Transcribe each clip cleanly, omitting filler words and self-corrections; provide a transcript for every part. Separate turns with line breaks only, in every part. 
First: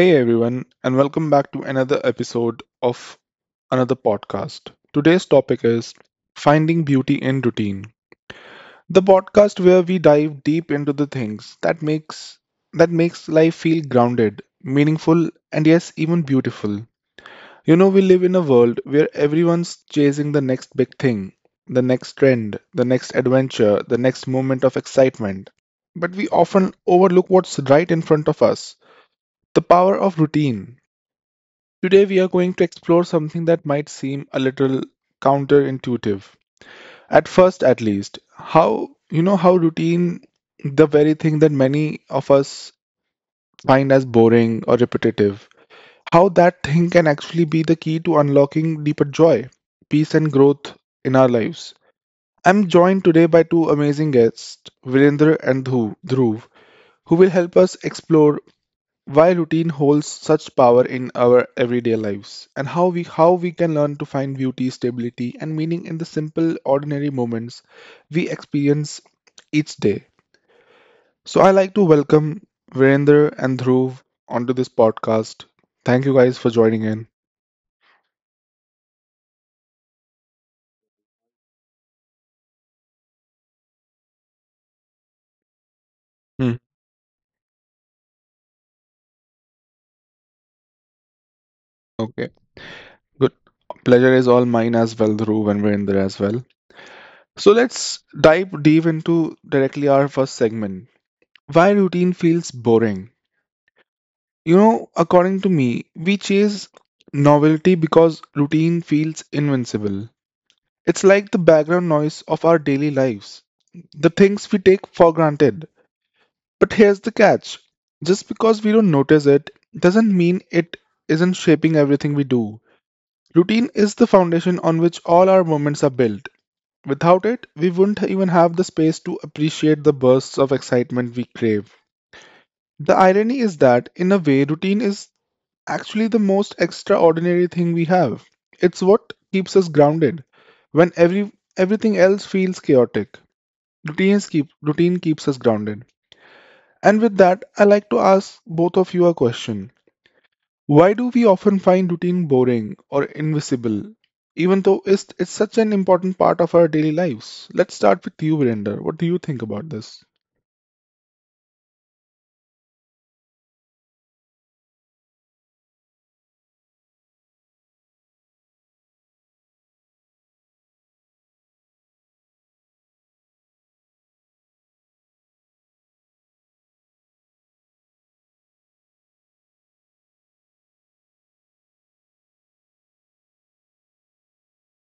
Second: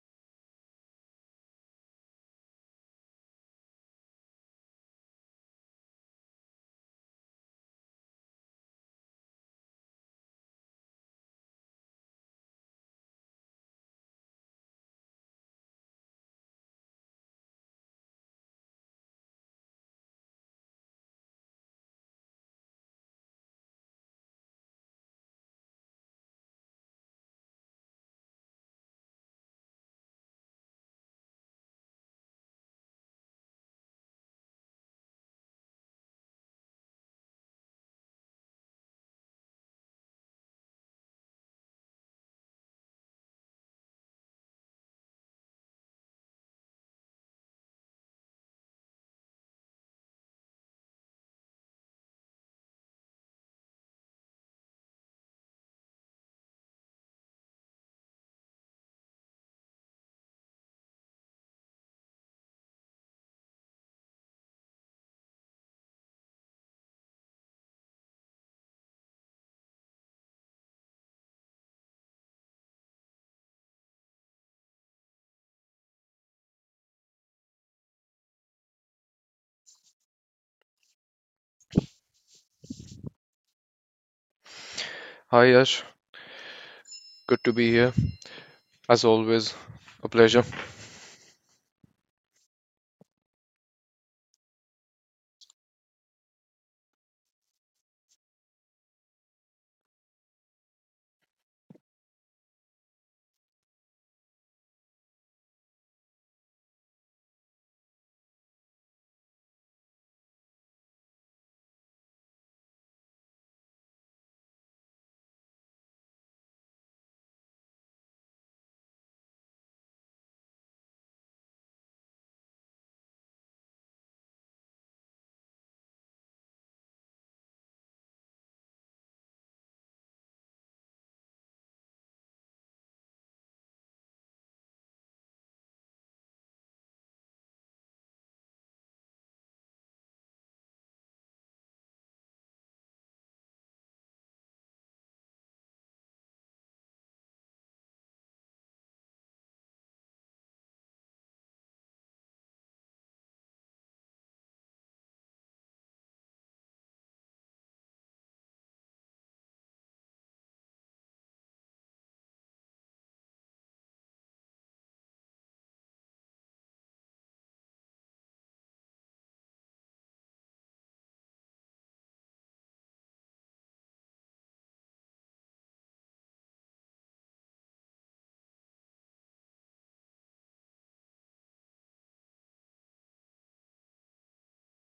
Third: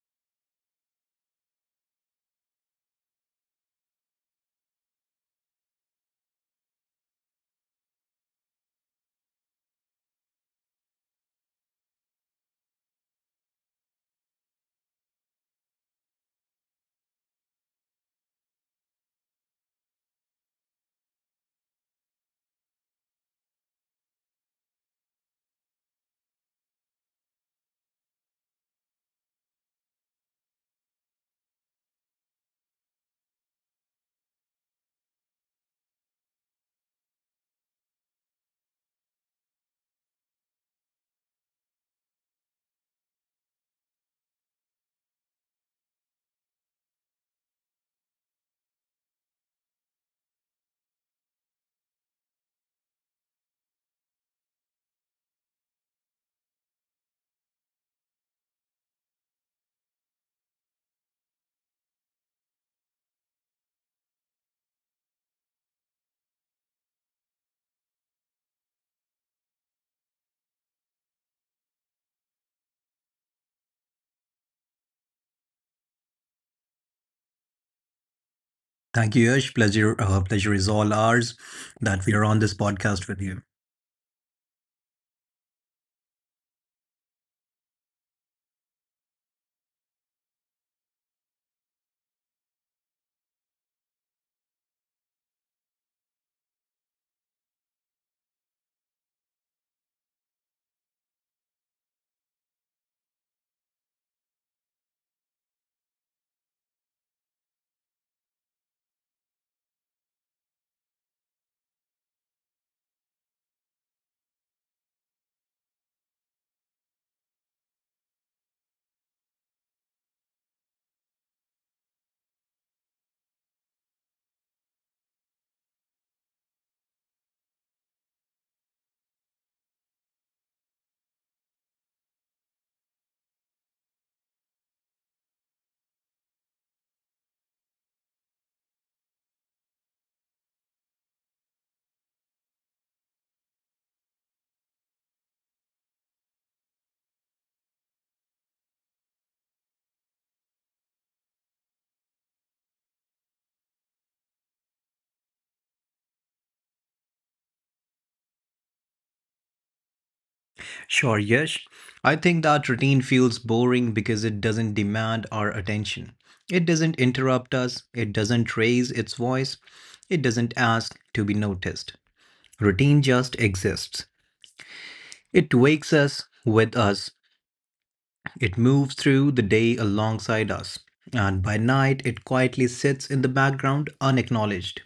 Hey everyone, and welcome back to another episode of another podcast. Today's topic is Finding Beauty in Routine. The podcast where we dive deep into the things that makes life feel grounded, meaningful, and yes, even beautiful. You know, we live in a world where everyone's chasing the next big thing, the next trend, the next adventure, the next moment of excitement. But we often overlook what's right in front of us. The power of routine. Today, we are going to explore something that might seem a little counterintuitive, at first at least. How routine, the very thing that many of us find as boring or repetitive, how that thing can actually be the key to unlocking deeper joy, peace, and growth in our lives. I'm joined today by two amazing guests, Virendra and Dhruv, who will help us explore why routine holds such power in our everyday lives and how we can learn to find beauty, stability, and meaning in the simple, ordinary moments we experience each day. So I like to welcome Virender and Dhruv onto this podcast. Thank you guys for joining in.
Thank you, Yash. Pleasure is all ours that we are on this podcast with you.
Hi Yash,
Hmm,
good to be here. As always, a pleasure.
okay, good. Pleasure is all mine as well, Dhruv and Virender as well. So let's dive deep into directly our first segment, why routine feels boring. You know, according to me, we chase novelty because routine feels invincible. It's like the background noise of our daily lives, the things we take for granted. But here's the catch: just because we don't notice it doesn't mean it isn't shaping everything we do. Routine is the foundation on which all our moments are built. Without it, we wouldn't even have the space to appreciate the bursts of excitement we crave. The irony is that, in a way, routine is actually the most extraordinary thing we have. It's what keeps us grounded. When everything else feels chaotic, routine keeps us grounded. And with that, I like to ask both of you a question. Why do we often find routine boring or invisible, even though it's such an important part of our daily lives? Let's start with you, Virender. What do you think about this?
Sure, Yash. I think that routine feels boring because it doesn't demand our attention. It doesn't interrupt us. It doesn't raise its voice. It doesn't ask to be noticed. Routine just exists. It wakes us with us. It moves through the day alongside us. And by night, it quietly sits in the background unacknowledged.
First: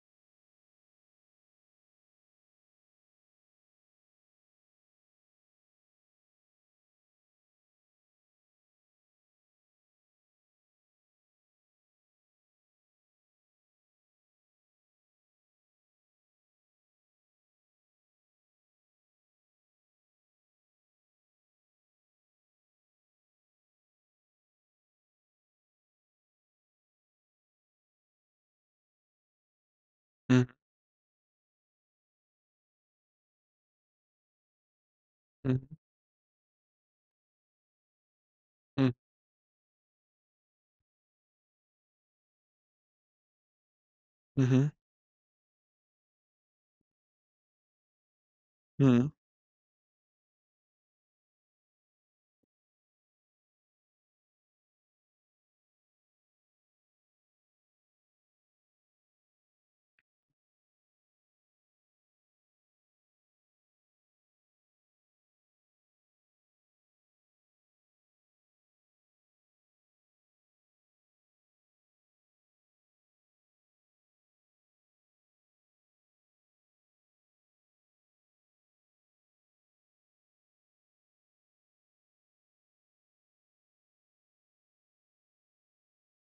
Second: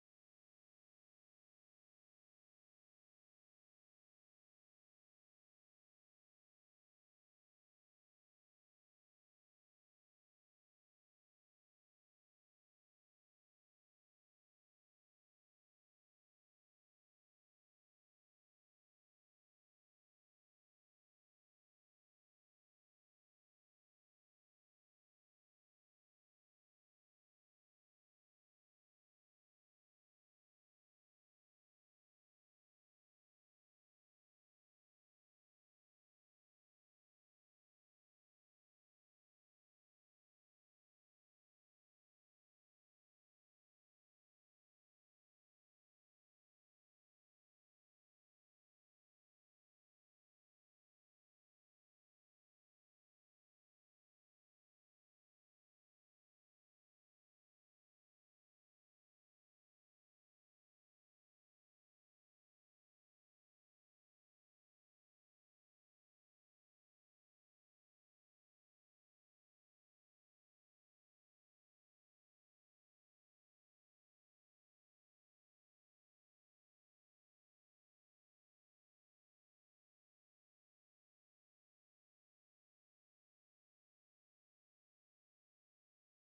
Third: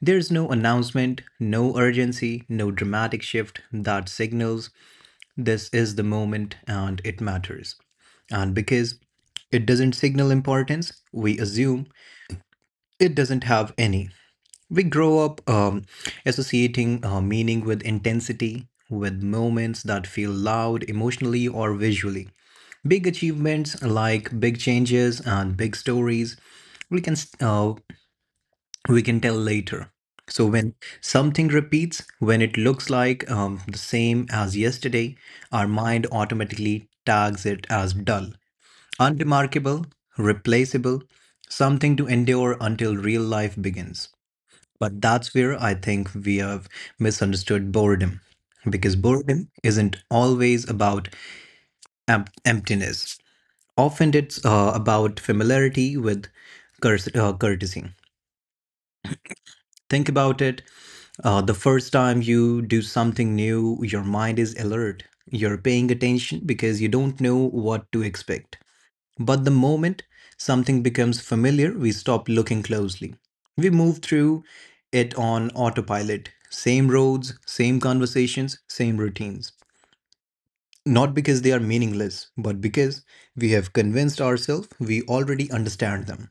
There's no announcement, no urgency, no dramatic shift that signals this is the moment and it matters. And because it doesn't signal importance, we assume it doesn't have any. We grow up associating meaning with intensity, with moments that feel loud emotionally or visually. Big achievements like big changes and big stories, we can uh, we can tell later. So
Mm,
when something repeats, when it looks like the same as yesterday,
mm,
our mind automatically tags it as dull,
mm,
unremarkable, replaceable, something to endure until real life begins.
mhm,
But that's where I think we have misunderstood boredom. Because
mm,
boredom isn't always about emptiness. Often it's about familiarity with courtesy. Think about it. The first time you do something new, your mind is alert. You're paying attention because you don't know what to expect. But the moment something becomes familiar, we stop looking closely. We move through it on autopilot. Same roads, same conversations, same routines. Not because they are meaningless, but because we have convinced ourselves we already understand them.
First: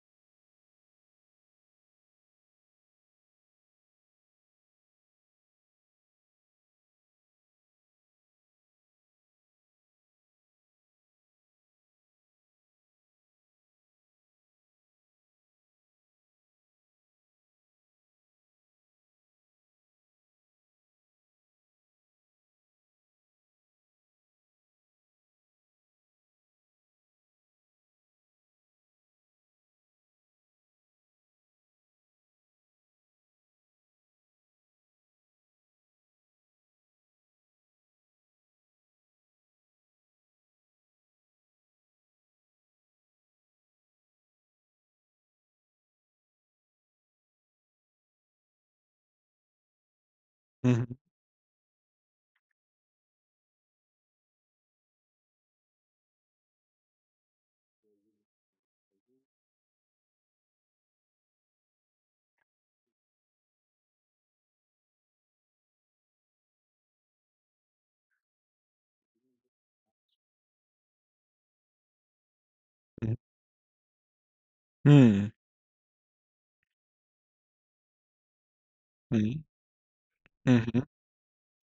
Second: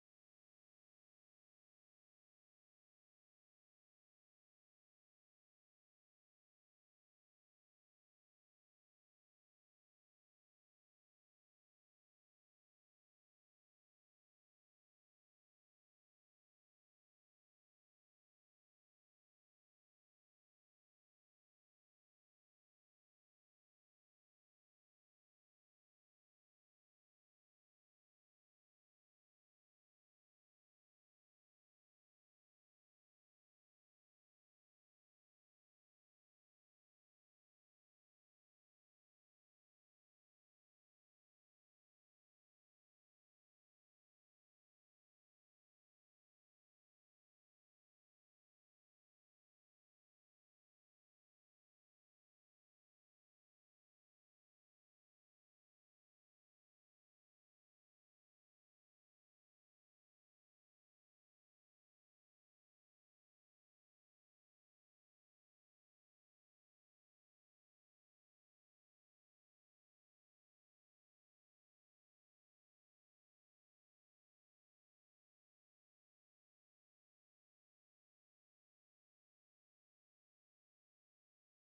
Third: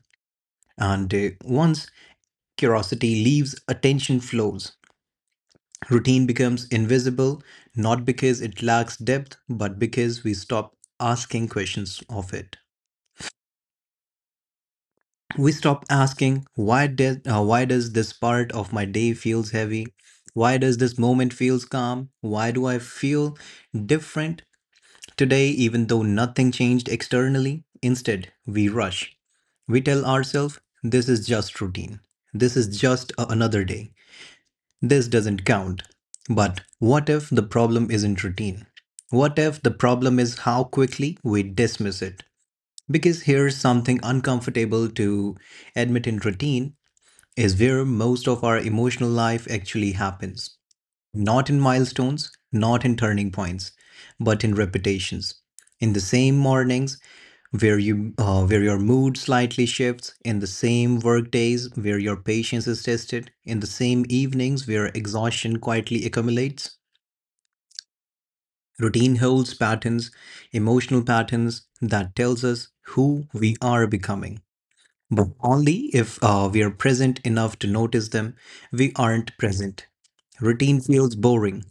And once curiosity leaves, attention flows. Routine becomes invisible, not because it lacks depth, but because we stop asking questions of it. We stop asking, why does this part of my day feels heavy? Why does this moment feels calm? Why do I feel different today even though nothing changed externally? Instead, we rush. We tell ourselves, this is just routine. This is just a- another day. This doesn't count. But what if the problem isn't routine? What if the problem is how quickly we dismiss it? Because here's something uncomfortable to admit in routine is where most of our emotional life actually happens,
mhm,
not in milestones, not in turning points, but in repetitions. In the same mornings where your mood slightly shifts, in the same work days where your patience is tested, in the same evenings where exhaustion quietly accumulates. Routine holds patterns, emotional patterns that tells us
mm,
who we are becoming. But
mm,
only if we are present enough to notice them, we aren't
mm,
present. Routine
mhm,
feels boring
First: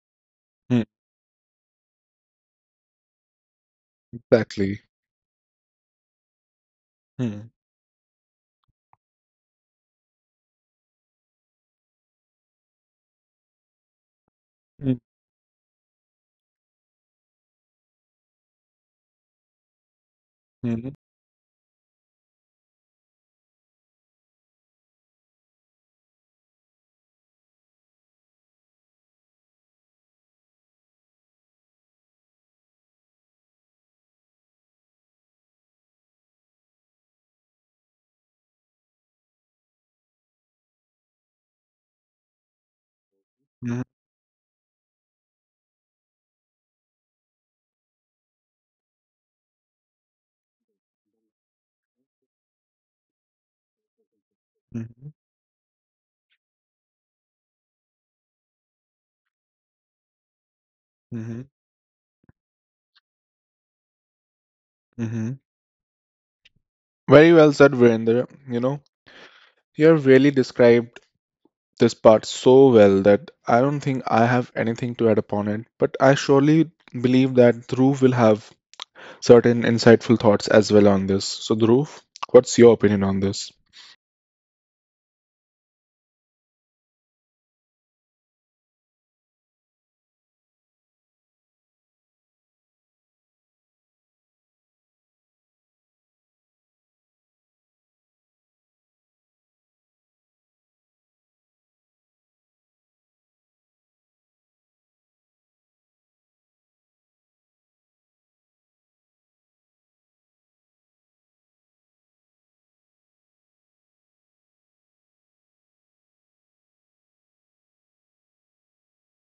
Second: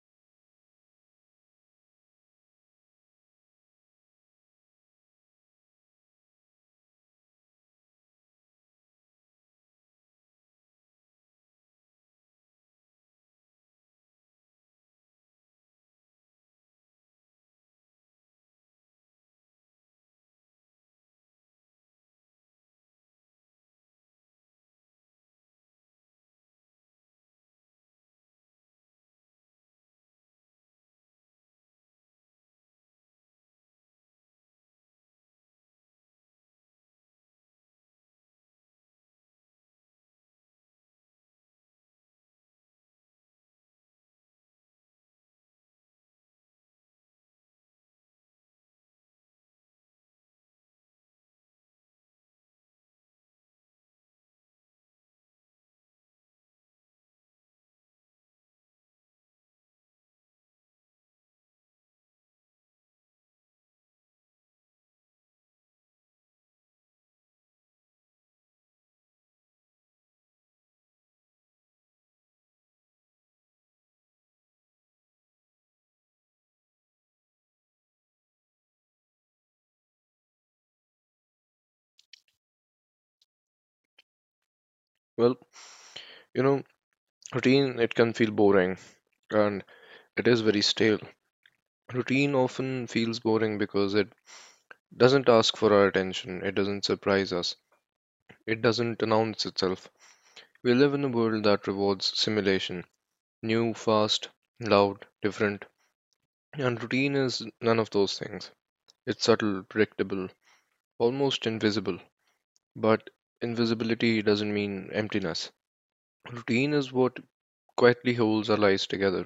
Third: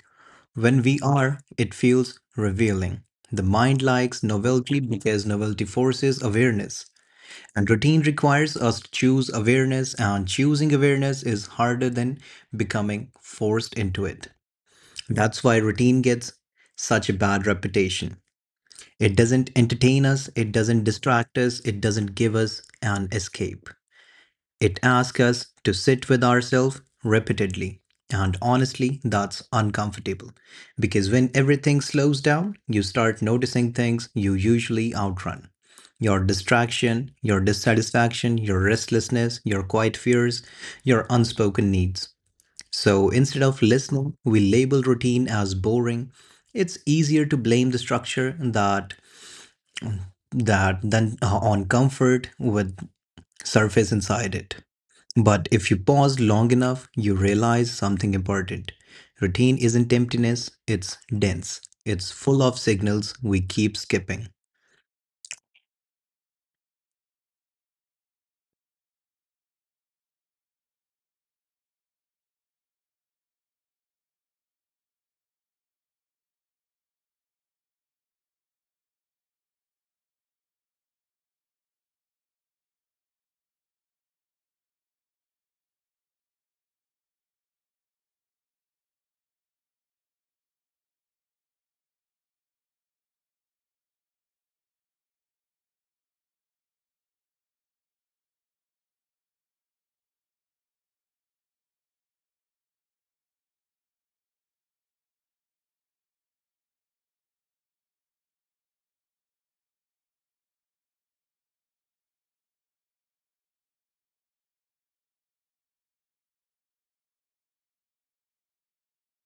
when
mm,
we are, it feels revealing. The mind likes novelty
exactly.
because novelty forces awareness.
Mm.
And routine requires us to choose awareness, and choosing awareness is harder than becoming forced into it. That's why routine gets such a bad reputation. It doesn't entertain us, it doesn't
Mhm,
distract us, it doesn't give us an escape. It asks us to sit with ourselves repeatedly. And honestly, that's uncomfortable. Because when everything slows down, you start noticing things you usually outrun, your distraction, your dissatisfaction, your restlessness, your quiet fears, your unspoken needs. So instead of
mhm,
listening, we label routine as boring. It's easier to blame the structure that than on comfort with surface inside it.
mhm,
But if you pause long enough, you realize something important. Routine isn't emptiness, it's
mhm,
dense. It's full of signals we keep skipping.
mhm. Very well said, Virender. You know, you have really described this part so well that I don't think I have anything to add upon it. But I surely believe that Dhruv will have certain insightful thoughts as well on this. So, Dhruv, what's your opinion on this?
Well, you know, routine it can feel boring and it is very stale. Routine often feels boring because it doesn't ask for our attention, it doesn't surprise us, it doesn't announce itself. We live in a world that rewards simulation new, fast, loud, different, and routine is none of those things. It's subtle, predictable, almost invisible, but invisibility doesn't mean emptiness. Routine is what quietly holds our lives together.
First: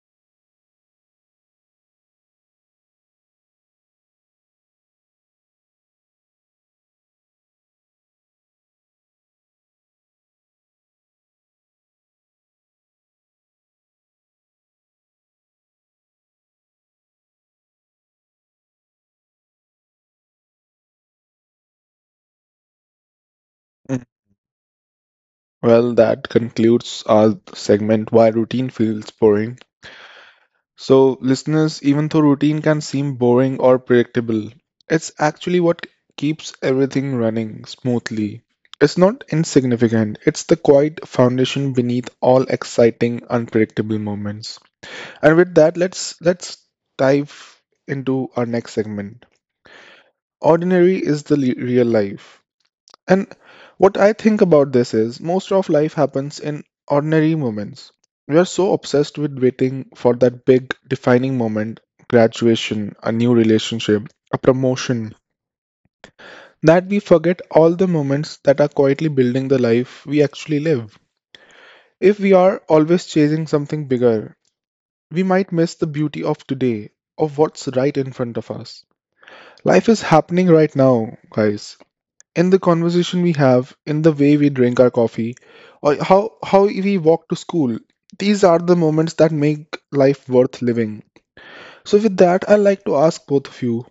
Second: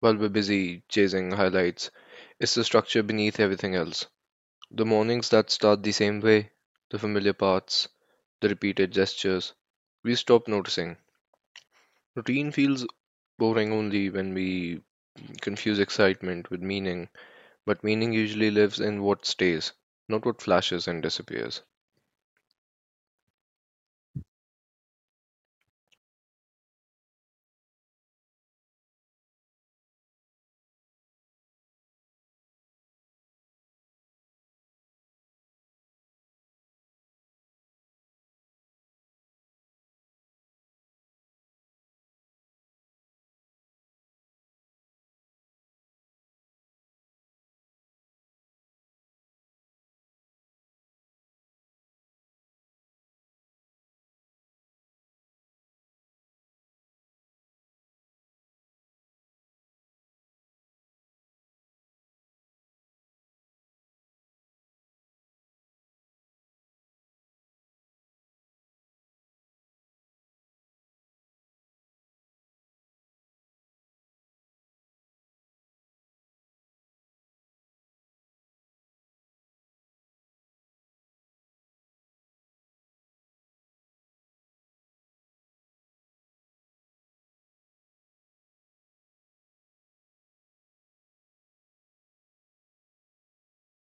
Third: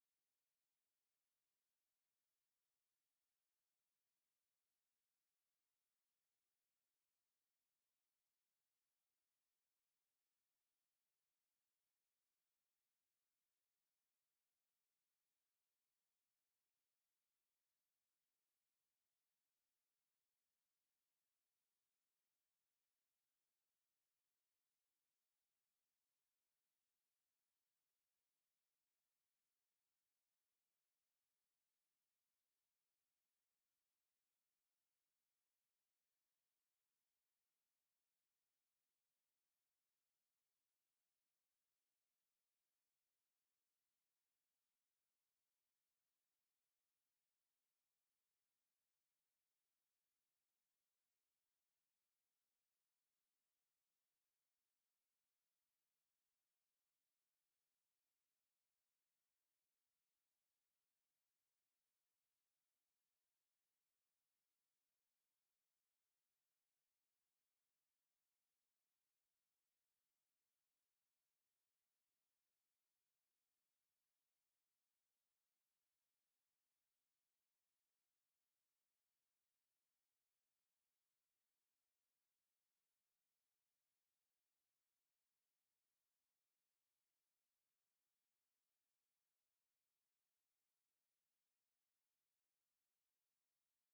While we're busy chasing highlights, it's the structure beneath everything else. The mornings that start the same way, the familiar paths, the repeated gestures, we stop noticing. Routine feels boring only when we confuse excitement with meaning, but meaning usually lives in what stays, not what flashes and disappears.
Mm. Well, that concludes our segment, Why Routine Feels Boring. So, listeners, even though routine can seem boring or predictable, it's actually what keeps everything running smoothly. It's not insignificant, it's the quiet foundation beneath all exciting, unpredictable moments. And with that, let's dive into our next segment. Ordinary is the real life. And what I think about this is most of life happens in ordinary moments. We are so obsessed with waiting for that big defining moment, graduation, a new relationship, a promotion, that we forget all the moments that are quietly building the life we actually live. If we are always chasing something bigger, we might miss the beauty of today, of what's right in front of us. Life is happening right now, guys. In the conversation we have, in the way we drink our coffee, or how we walk to school. These are the moments that make life worth living. So with that, I like to ask both of you.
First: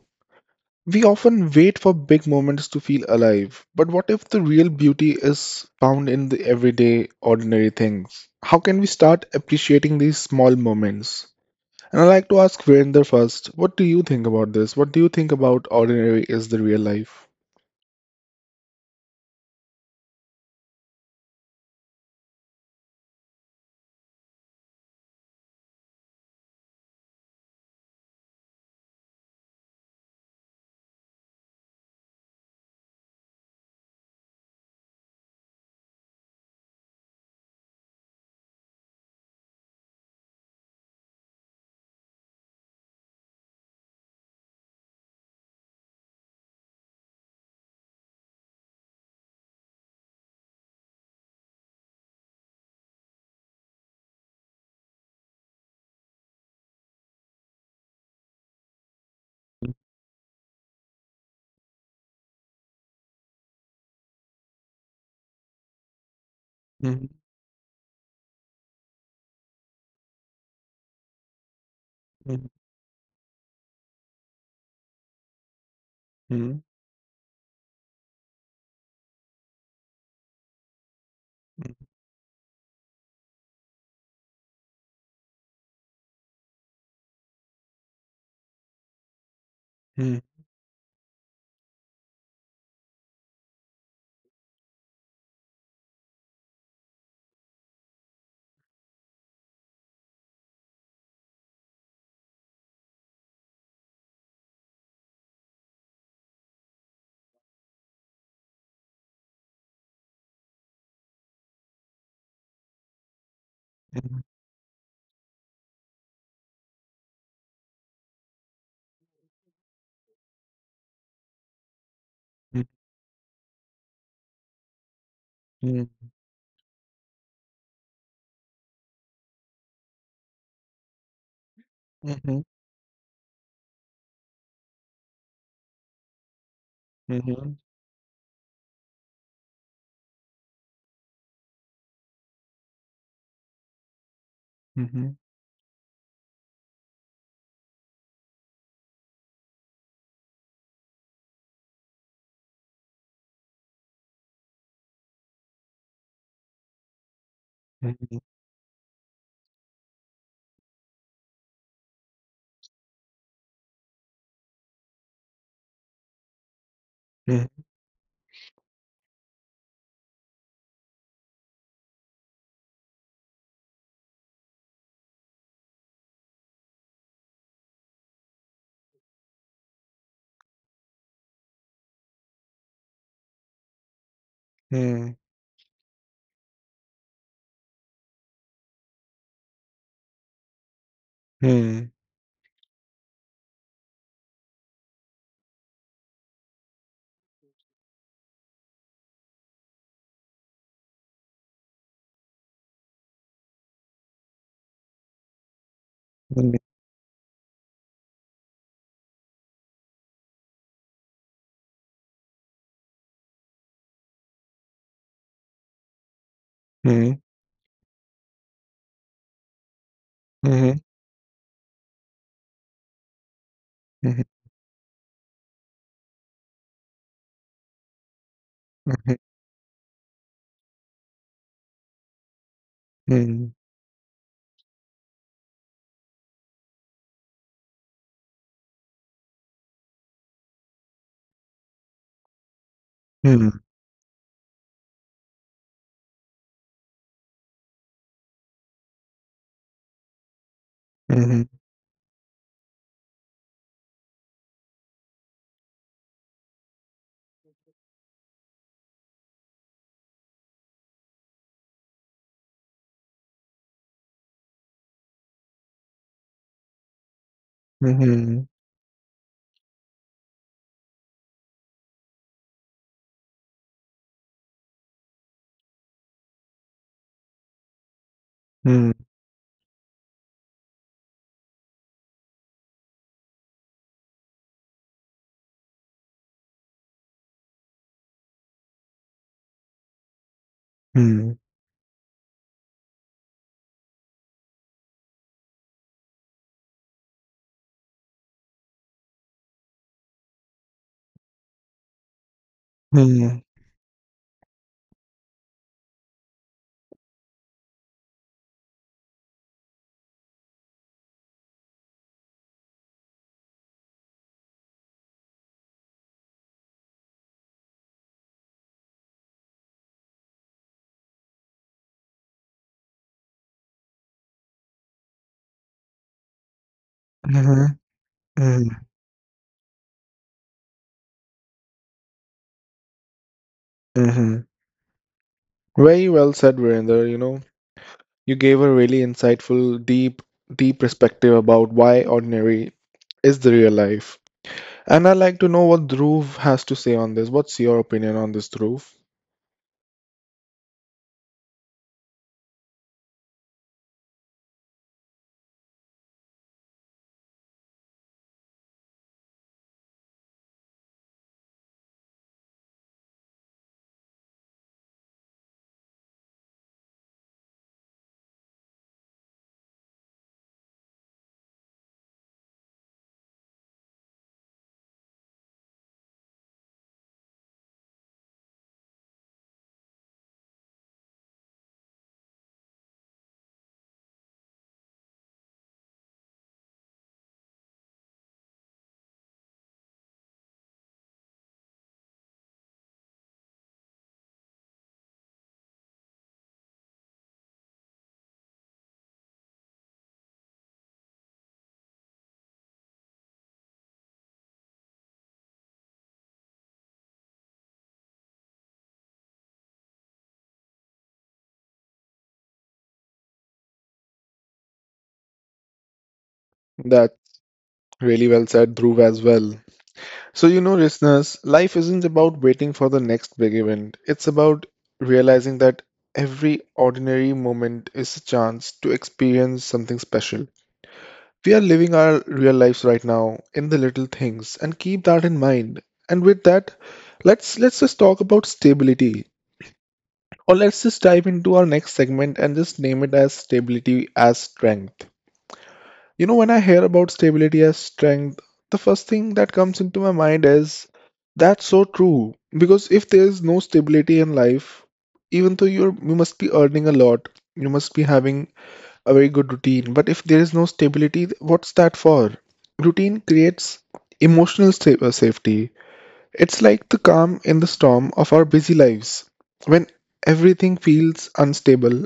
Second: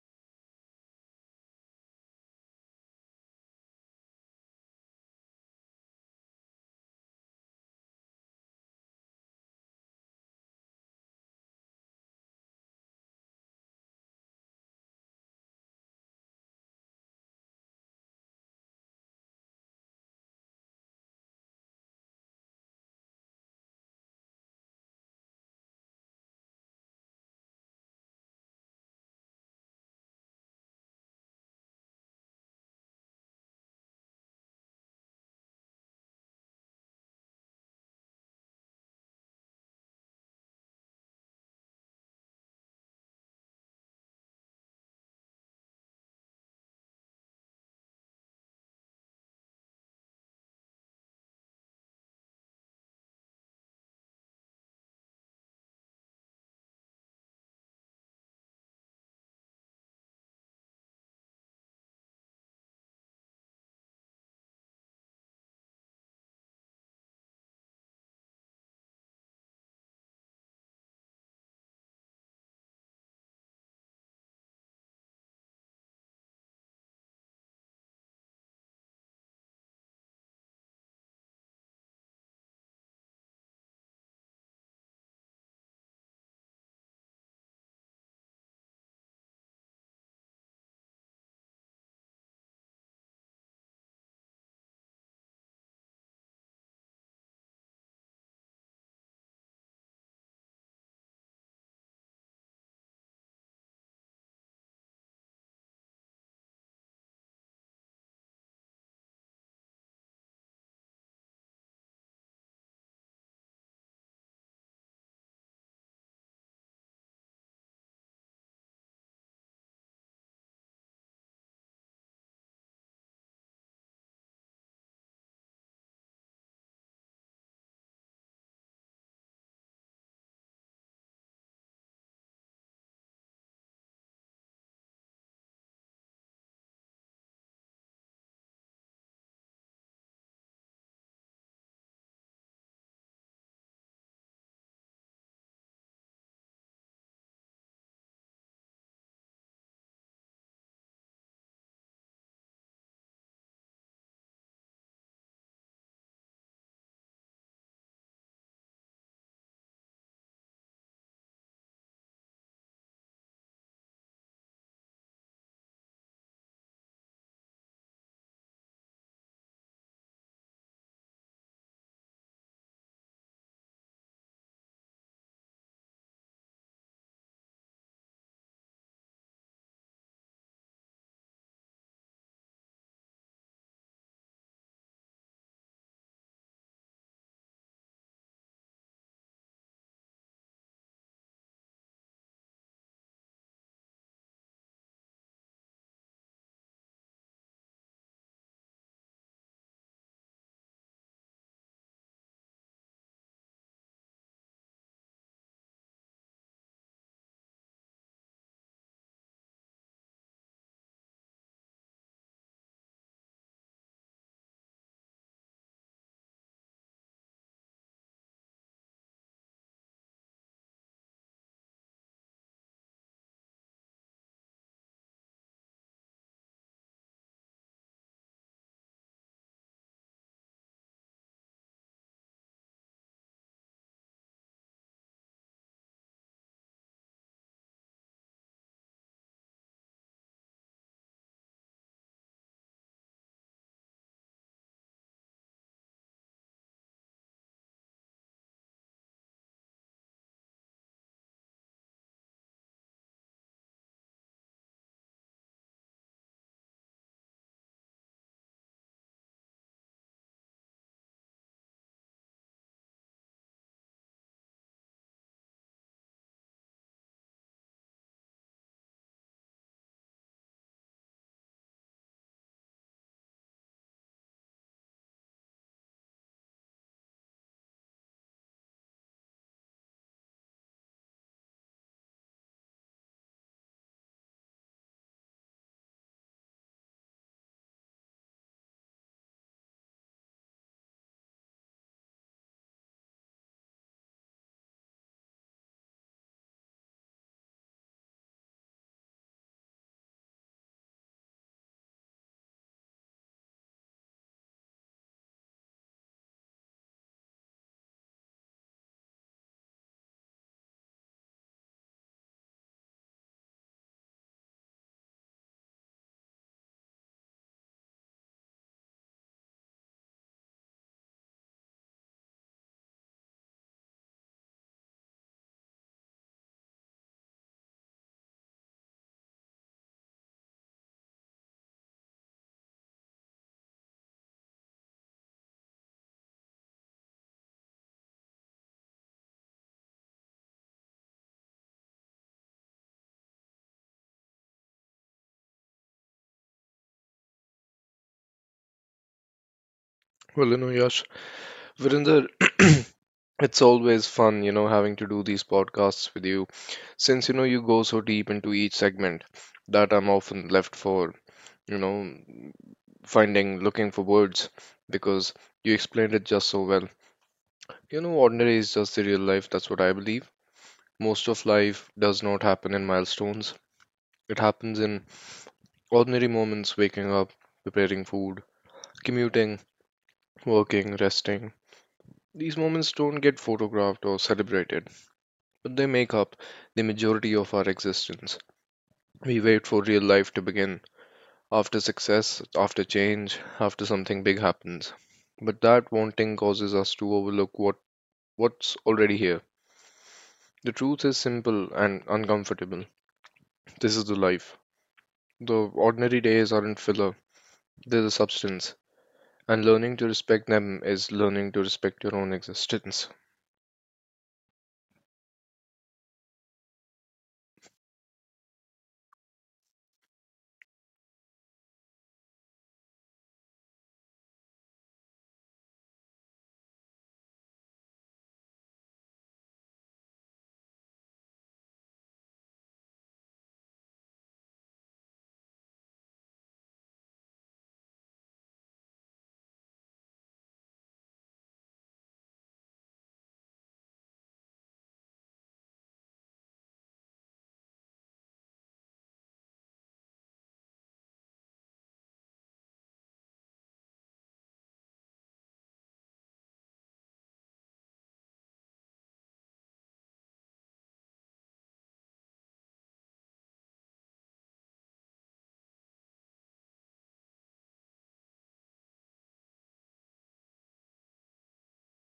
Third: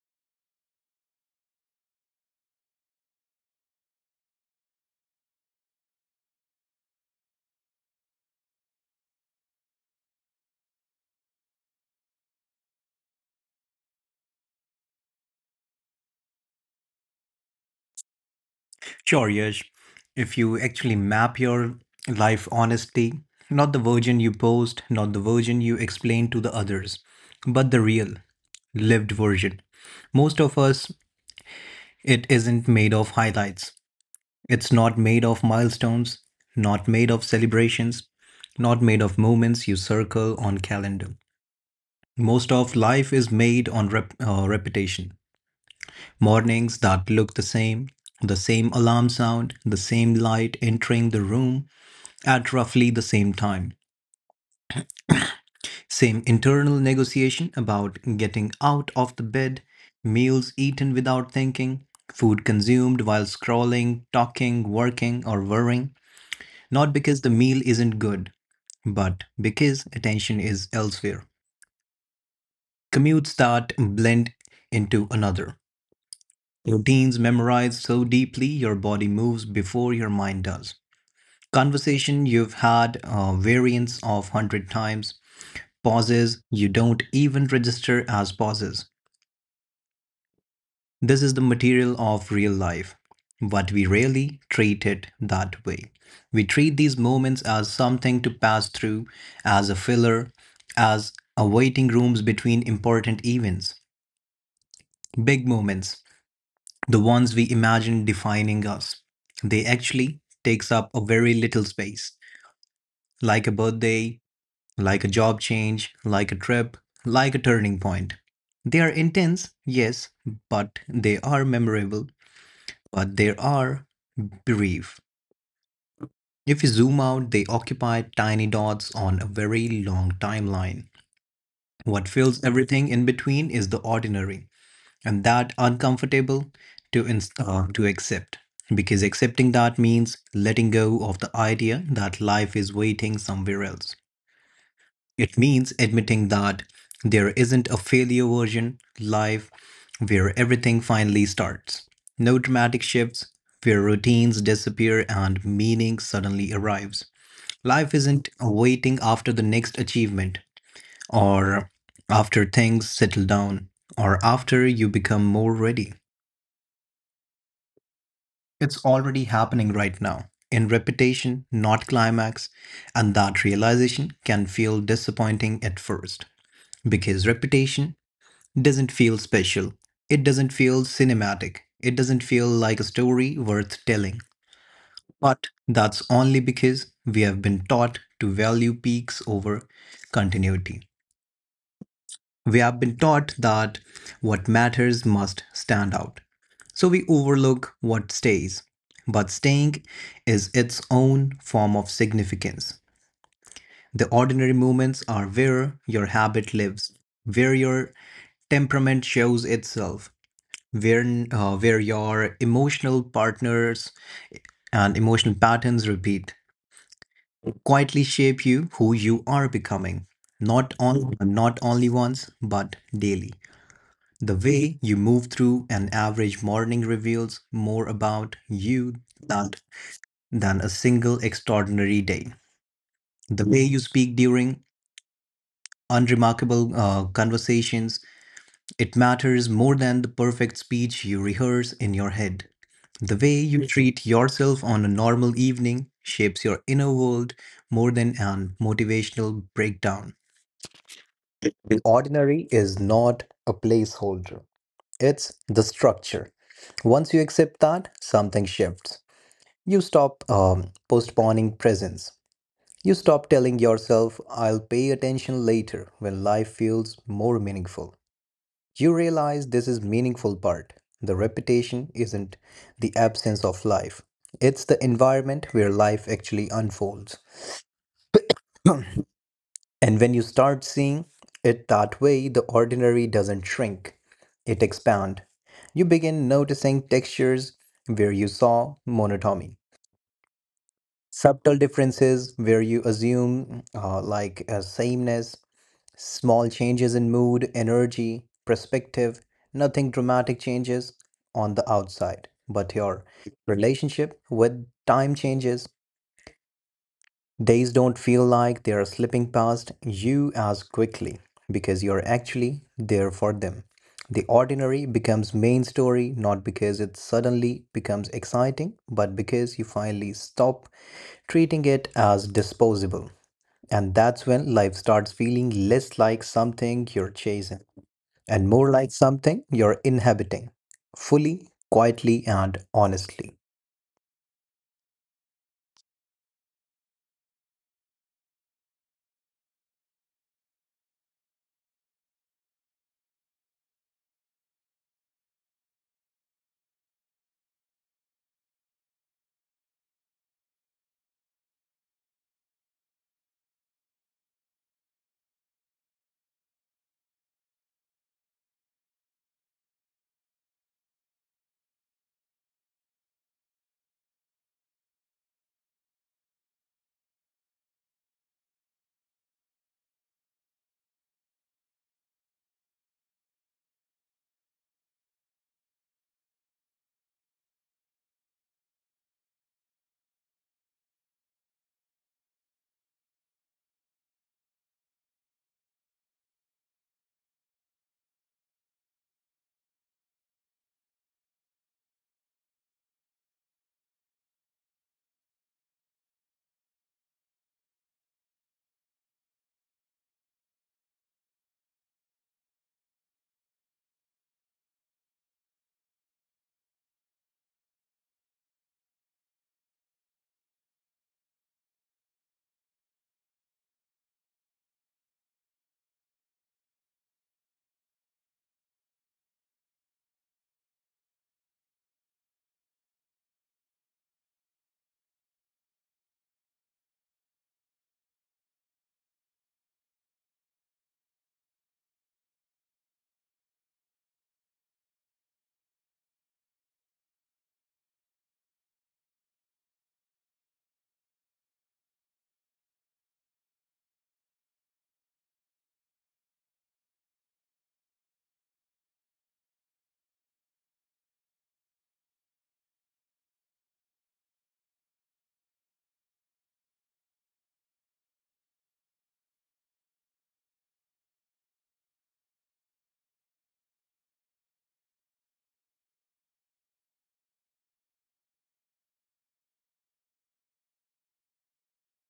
We often wait for big moments to feel alive, but what if the real beauty is found in the everyday, ordinary things? How can we start appreciating these small moments? And I like to ask Virender first. What do you think about this? What do you think about ordinary is the real life?
Sure, Yash. If you actually map your life honestly, not the version you post, not the version you explain to the others, but the real, lived version. Most of us, it isn't made of highlights. It's not made of milestones, not made of celebrations, not made of moments you circle on calendar. Most of life is made on repetition. Mornings that look the same alarm sound, the same light entering the room at roughly the same time. Same internal negotiation about getting out of the bed, meals eaten without thinking, food consumed while scrolling, talking, working, or worrying. Not
Mhm,
because the meal isn't good, but because attention is elsewhere.
mhm,
Commutes that blend into another.
mhm,
Routines memorized so deeply your body moves before your mind does. Conversation you've had variants of 100 times. Pauses you don't even register as pauses. This is the material of real life, but we rarely treat it that way. We treat these moments as something to pass through, as a filler, as awaiting rooms between important events, big moments, the ones we imagine defining us. They actually takes up a very little space, like a birthday,
mhm,
like a job change, like a trip, like a turning point. They are intense, yes, but they are memorable, but there are brief.
mhm, mhm,
If you zoom out, they occupy tiny dots on a very long timeline. What fills everything in between is the ordinary, and that uncomfortable to, ins
mhm,
uh, to accept. Because accepting that means letting go of the idea that life is waiting somewhere else.
mhm, mhm,
It means admitting that there isn't a failure version life where everything finally starts. No dramatic shifts, where routines disappear and meaning suddenly arrives. Life
mhm,
isn't waiting after the next achievement, or after things settle down, or after you become more ready.
mhm,
It's already happening right now, in repetition, not climax, and that realization can feel disappointing at first because repetition doesn't feel special. It doesn't feel cinematic. It doesn't feel like a story worth telling.
mhm,
But that's only because we have been taught to value peaks over continuity.
mhm,
We have been taught that what matters must stand out. So we overlook what stays. But staying is its own form of significance. The ordinary moments are where your habit lives, where your temperament shows itself, where, where your emotional partners and emotional patterns repeat,
mhm,
quietly shape you who you are becoming, not only once, but daily.
mhm, mhm,
The way you move through an average morning reveals more about you that, than a single extraordinary day. The
mhm,
way you speak during unremarkable conversations, it matters more than the perfect speech you rehearse in your head. The way
mhm,
you treat yourself on a normal evening shapes your inner world more than an motivational breakdown.
mhm, mhm,
The ordinary is not a placeholder. It's the structure. Once you accept that, something shifts. You stop postponing presence. You stop telling yourself, I'll pay attention later when life feels more
mhm,
meaningful.
mhm, mhm,
You realize this is meaningful part. The repetition isn't the absence of life. It's the environment where life actually unfolds.
mhm,
And when you start seeing it that way, the ordinary doesn't shrink, it expands. You begin noticing textures where you saw monotony, subtle differences where you assume like a sameness, small changes in mood, energy, perspective, nothing dramatic changes on the outside, but your relationship with time changes. Days don't feel like they are slipping past you as quickly because you're actually there for them. The ordinary becomes main story not because it suddenly becomes exciting, but because you finally stop treating it as disposable. And that's when life starts feeling less like something you're chasing and more like something you're inhabiting fully, quietly, and honestly.
mhm, mhm. Very well said, Virender. You know, you gave a really insightful, deep, deep perspective about why ordinary is the real life. And I'd like to know what Dhruv has to say on this. What's your opinion on this, Dhruv?
Well, you know, Yash, Virinder, it's always fun, you know, having to do these podcasts with you, since you know you go so deep into each segment that I'm often left for, you know, finding, looking for words because you explained it just so well. You know, ordinary is just the real life, that's what I believe. Most of life does not happen in milestones, it happens in ordinary moments waking up, preparing food, commuting, working, resting. These moments don't get photographed or celebrated. They make up the majority of our existence. We wait for real life to begin, after success, after change, after something big happens. But that wanting causes us to overlook what's already here. The truth is simple and uncomfortable. This is the life. The ordinary days aren't filler, they're the substance. And learning to respect them is learning to respect your own existence.
That's really well said, Dhruv, as well. So, you know, listeners, life isn't about waiting for the next big event. It's about realizing that every ordinary moment is a chance to experience something special. We are living our real lives right now in the little things, and keep that in mind. And with that, let's just talk about stability. Or let's just dive into our next segment and just name it as stability as strength. You know, when I hear about stability as strength, the first thing that comes into my mind is that's so true. Because if there is no stability in life, even though you must be earning a lot, you must be having a very good routine. But if there is no stability, what's that for? Routine creates emotional safety. It's like the calm in the storm of our busy lives. When everything feels unstable,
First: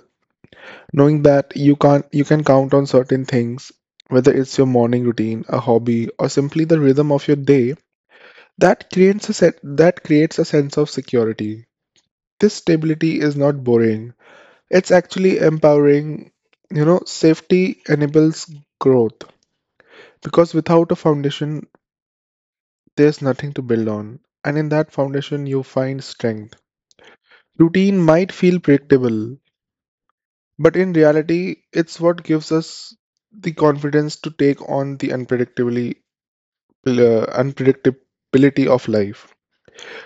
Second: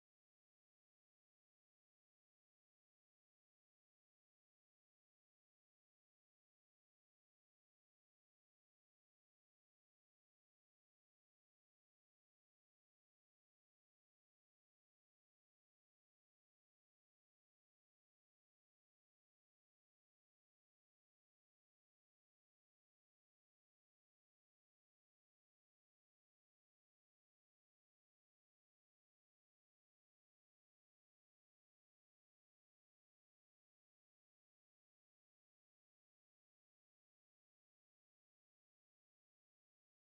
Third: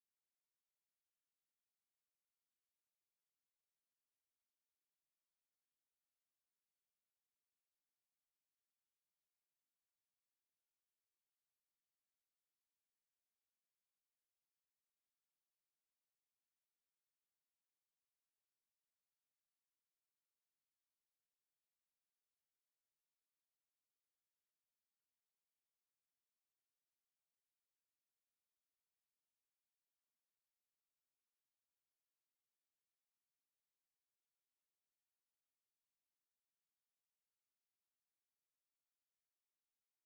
knowing that you can't you can count on certain things, whether it's your morning routine, a hobby, or simply the rhythm of your day, that creates a sense of security. This stability is not boring, it's actually empowering. You know, safety enables growth, because without a foundation, there's nothing to build on, and in that foundation you find strength. Routine might feel predictable, but in reality, it's what gives us the confidence to take on the unpredictably uh, unpredictability of life.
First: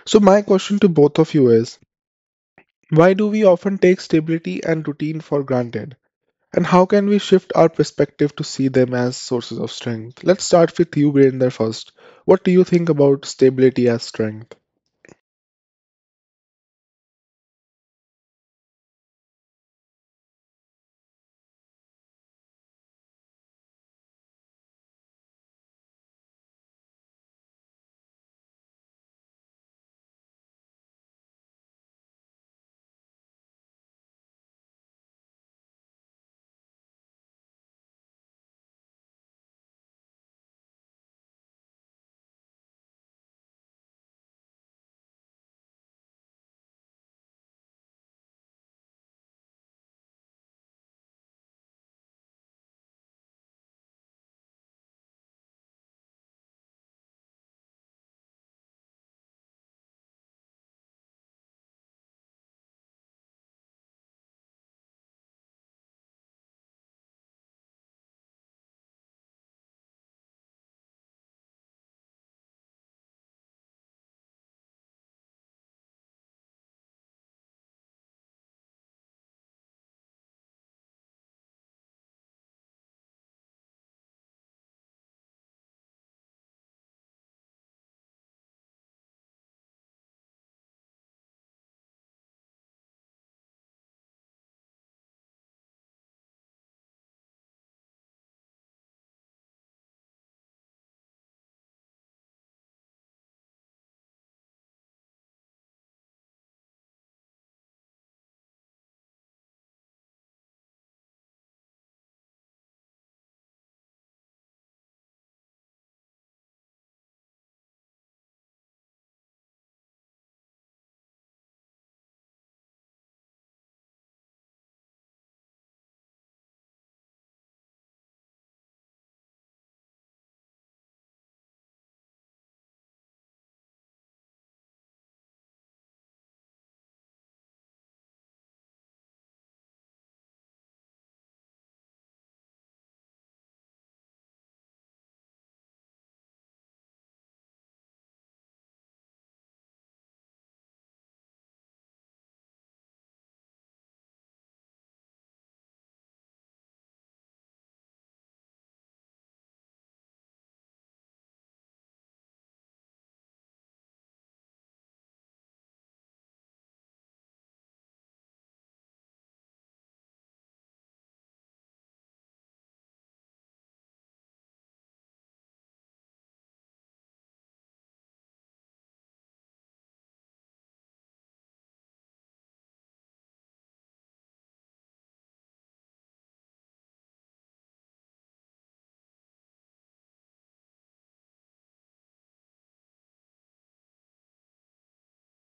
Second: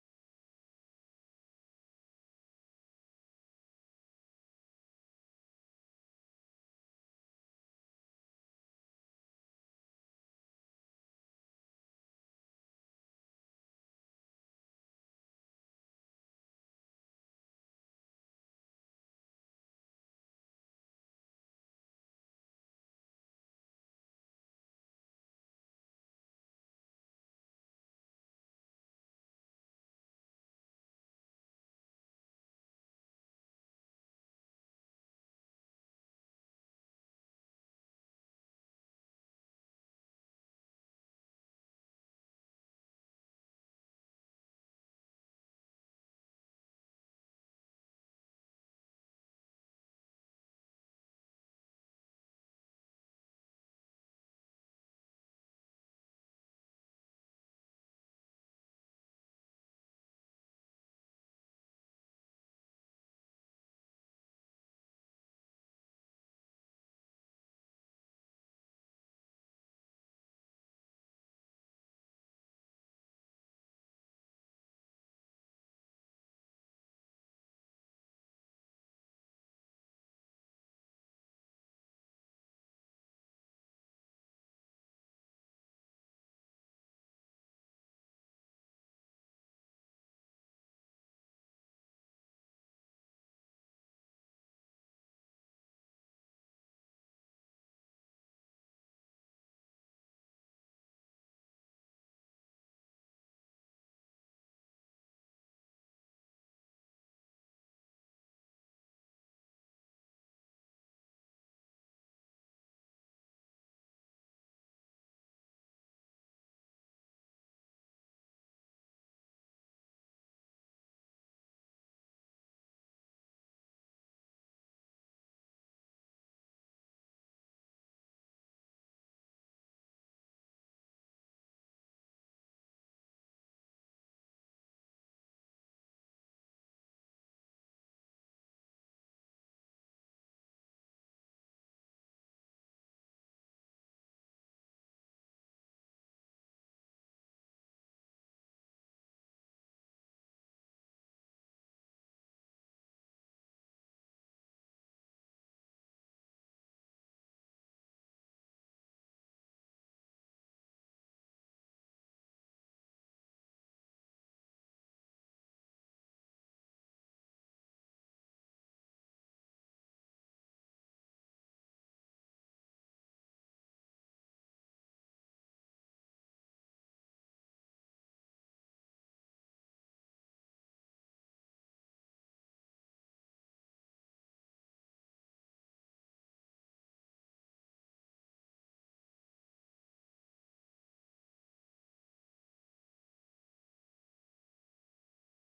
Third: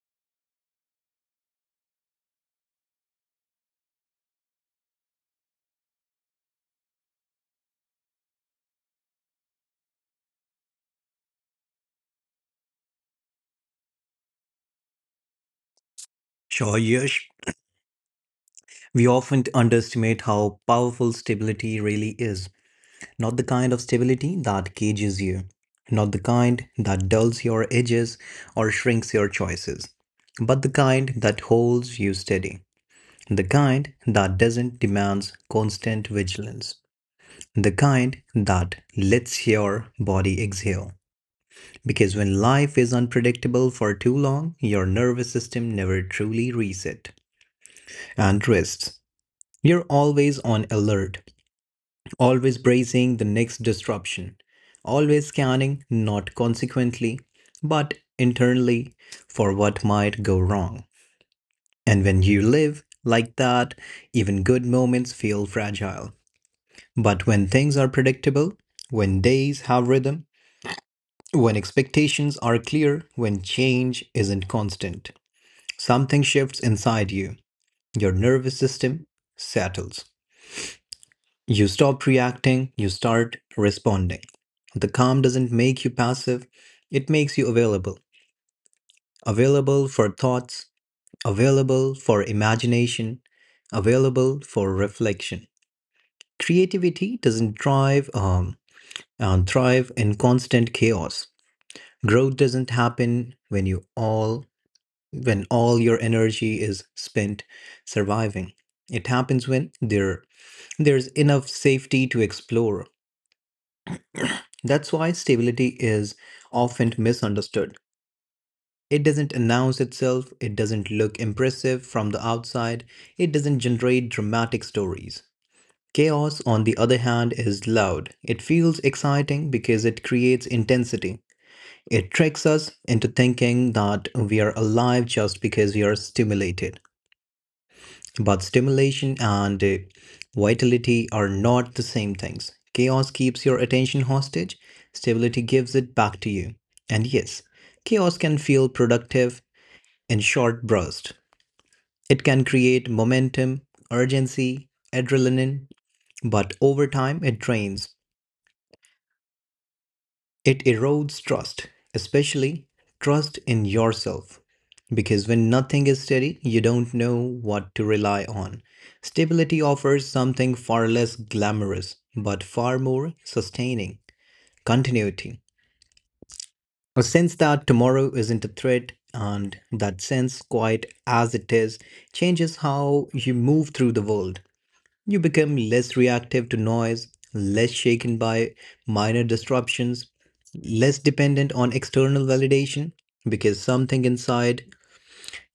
So my question to both of you is, why do we often take stability and routine for granted? And how can we shift our perspective to see them as sources of strength? Let's start with you, Virender, first. What do you think about stability as strength?
Sure, Yash. We often underestimate how powerful stability really is. Not the kind of stability that cages you, not the kind that dulls your edges or shrinks your choices, but the kind that holds you steady, the kind that doesn't demand constant vigilance, the kind that lets your body exhale. Because when life is unpredictable for too long, your nervous system never truly resets and rests. You're always on alert, always bracing the next disruption, always scanning not consequently, but internally for what might go wrong. And when you live like that, even good moments feel fragile. But when things are predictable, when days have rhythm, when expectations are clear, when change isn't constant, something shifts inside you. Your nervous system settles. You stop reacting, you start responding. The calm doesn't make you passive, it makes you available. Available for thoughts, available for imagination, available for reflection. Creativity doesn't thrive in constant chaos. Growth doesn't happen when all your energy is spent surviving. It happens when there's enough safety to explore. That's why stability is often misunderstood. It doesn't announce itself, it doesn't look impressive from the outside, it doesn't generate dramatic stories. Chaos, on the other hand, is loud. It feels exciting because it creates intensity. It tricks us into thinking that we are alive just because we are stimulated. But stimulation and vitality are not the same things. Chaos keeps your attention hostage, stability gives it back to you. And yes, chaos can feel productive in short bursts. It can create momentum, urgency, adrenaline, but over time it drains. It erodes trust, especially trust in yourself. Because when nothing is steady, you don't know what to rely on. Stability offers something far less glamorous, but far more sustaining continuity. A sense that tomorrow isn't a threat, and that sense, quiet as it is, changes how you move through the world. You become less reactive to noise, less shaken by minor disruptions, less dependent on external validation because something inside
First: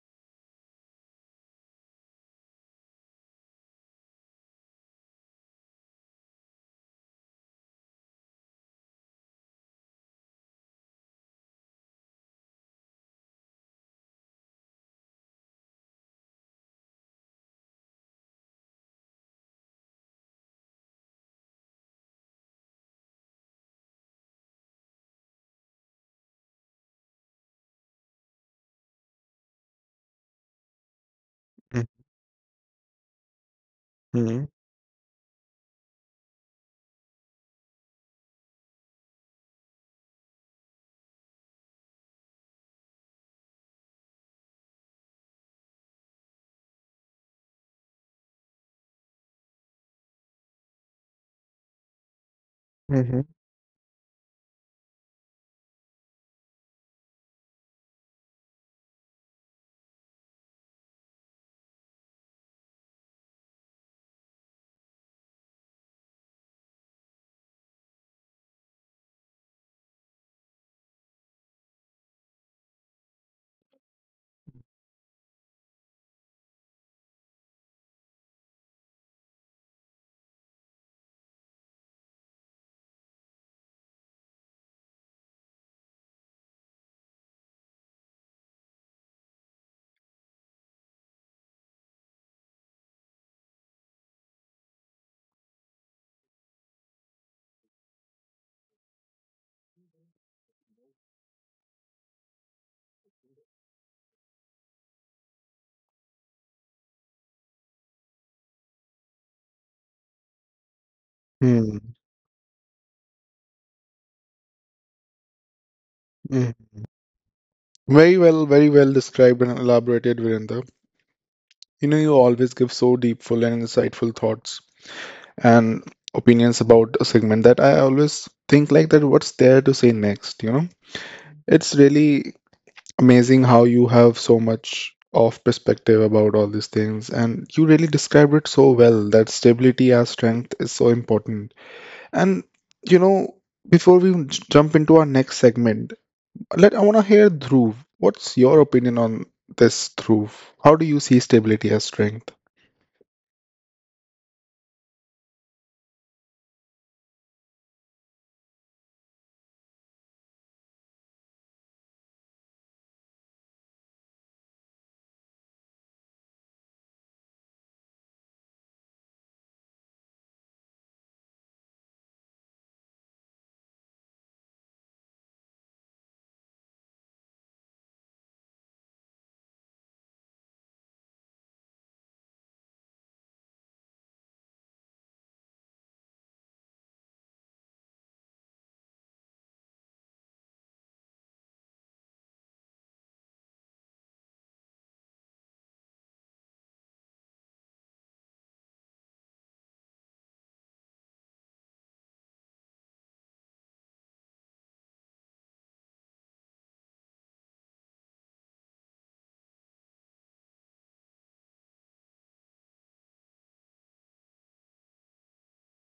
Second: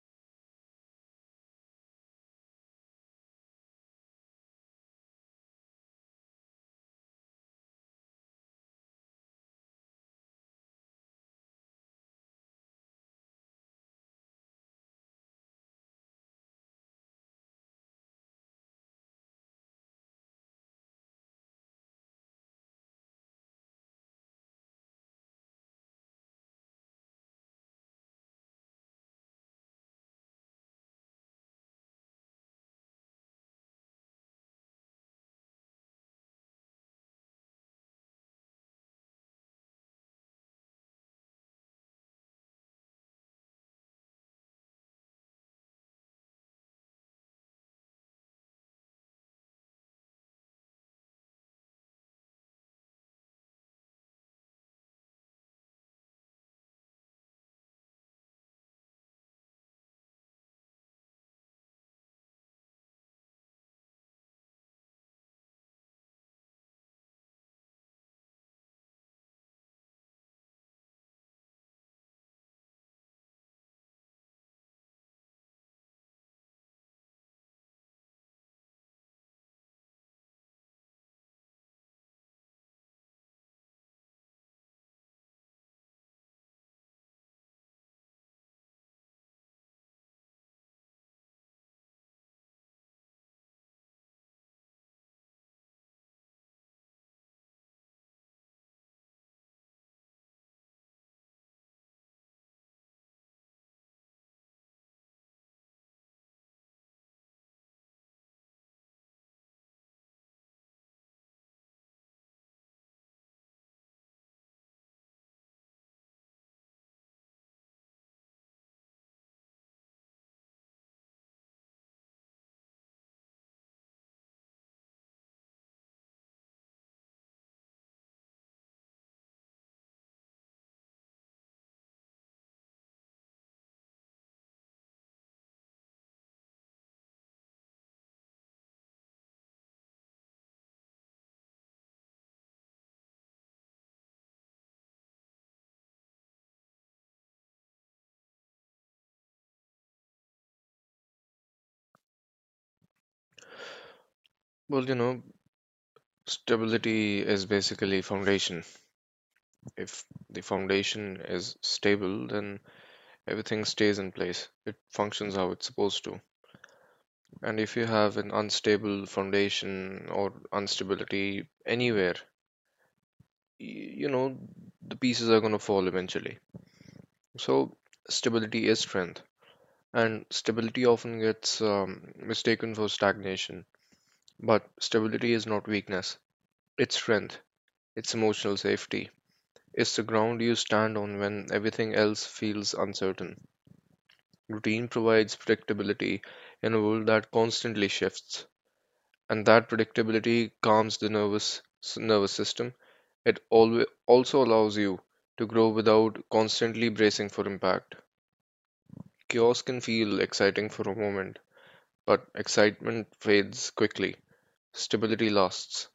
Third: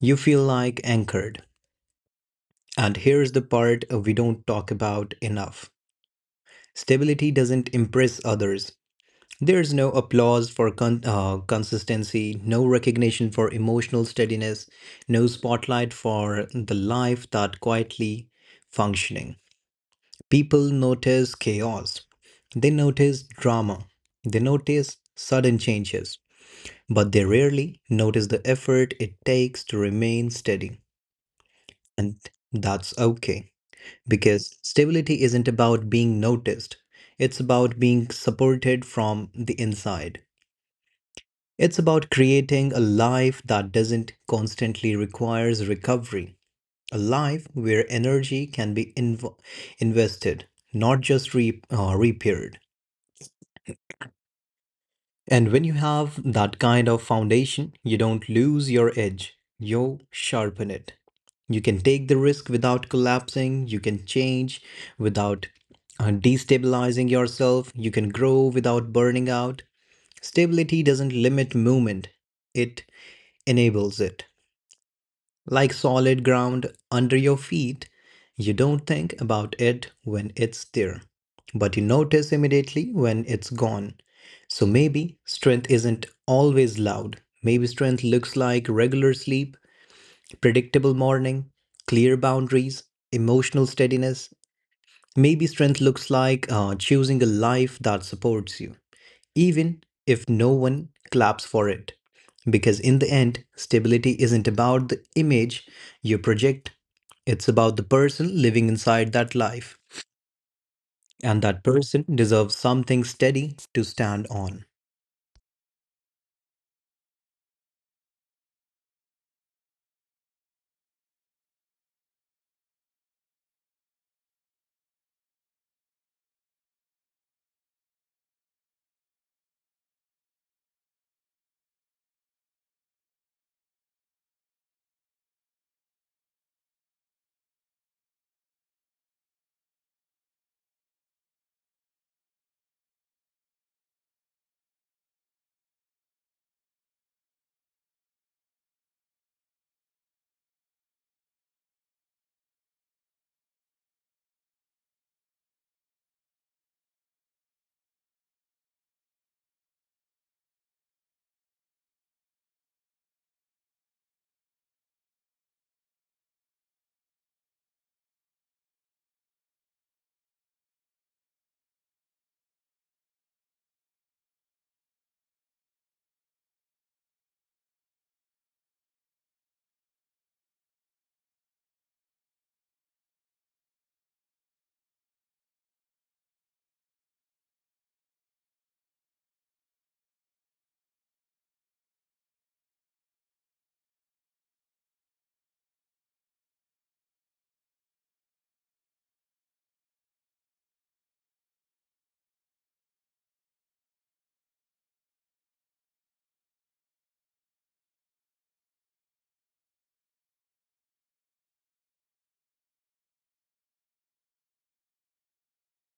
you feel like anchored. And here's the part we don't talk about enough, stability doesn't impress others. There's no applause for consistency, no recognition for emotional steadiness, no spotlight for the life that quietly functioning. People notice chaos, they notice drama, they notice sudden changes, but they rarely notice the effort it takes to remain steady. And that's okay,
Mm-hmm.
because stability isn't about being noticed, it's about being supported from the inside. It's about creating a life that doesn't constantly requires recovery, a life where energy can be invested, not just repaired.
Mm-hmm.
And when you have that kind of foundation, you don't lose your edge, you sharpen it. You can take the risk without collapsing, you can change without destabilizing yourself, you can grow without burning out. Stability doesn't limit movement, it enables it like solid ground under your feet. You don't think about it when it's there, but you notice immediately when it's gone. So maybe strength isn't always loud. Maybe strength looks like regular sleep, predictable morning, clear boundaries, emotional steadiness. Maybe strength looks like choosing a life that supports you even if no one claps for it. Because in the end, stability isn't about the image you project, it's about the person living inside that life. And that
Mm-hmm.
person deserves something steady to stand on.
Very well described and elaborated, Virender. You know, you always give so deep, full, and insightful thoughts and opinions about a segment that I always think like that what's there to say next, you know? It's really amazing how you have so much of perspective about all these things and you really described it so well that stability as strength is so important. And you know, before we jump into our next segment, let I want to hear Dhruv. What's your opinion on this, Dhruv? How do you see stability as strength?
Well, you know, stability is basically foundation. If the foundation is stable, then everything stays in place. It functions how it's supposed to. And if you have an unstable foundation or instability anywhere, you know, the pieces are going to fall eventually. So, stability is strength. And stability often gets mistaken for stagnation. But stability is not weakness, it's strength, it's emotional safety. It's the ground you stand on when everything else feels uncertain. Routine provides predictability in a world that constantly shifts. And that predictability calms the nervous system. It alwa also allows you to grow without constantly bracing for impact. Chaos can feel exciting for a moment, but excitement fades quickly. Stability lasts,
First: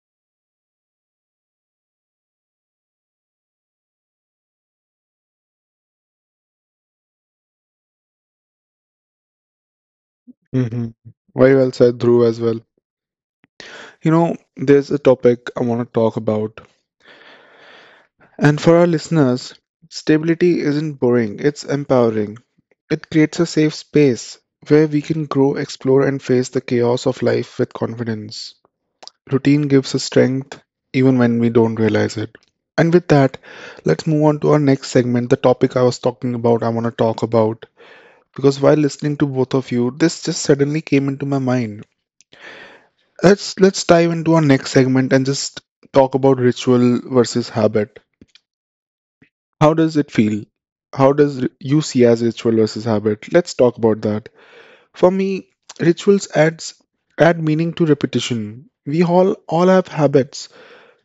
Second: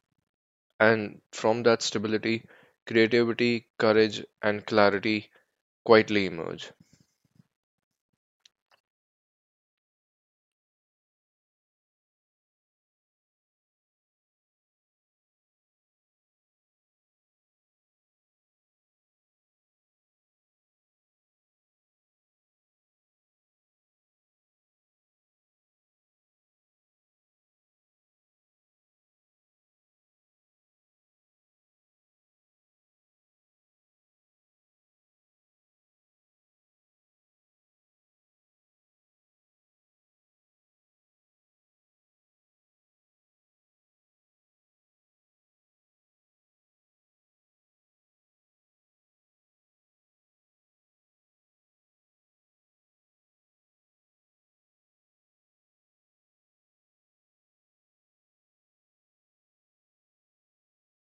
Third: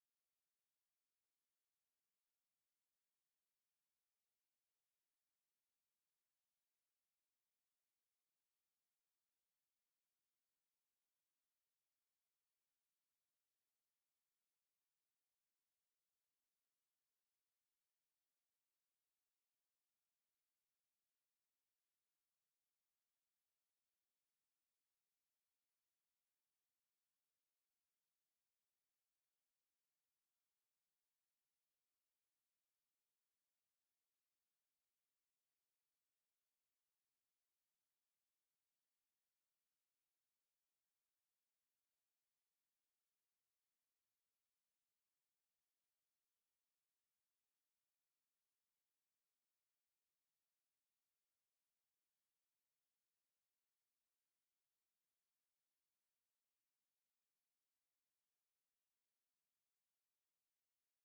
and from that stability, creativity, courage, and clarity quietly emerge.
Mhm. Very well said, Dhruv, as well. You know, there's a topic I want to talk about. And for our listeners, stability isn't boring, it's empowering. It creates a safe space where we can grow, explore, and face the chaos of life with confidence. Routine gives us strength even when we don't realize it. And with that, let's move on to our next segment, the topic I was talking about, I want to talk about. Because while listening to both of you, this just suddenly came into my mind. Let's dive into our next segment and just talk about ritual versus habit. How does it feel? How does you see as ritual versus habit? Let's talk about that. For me, rituals add meaning to repetition. We all have habits,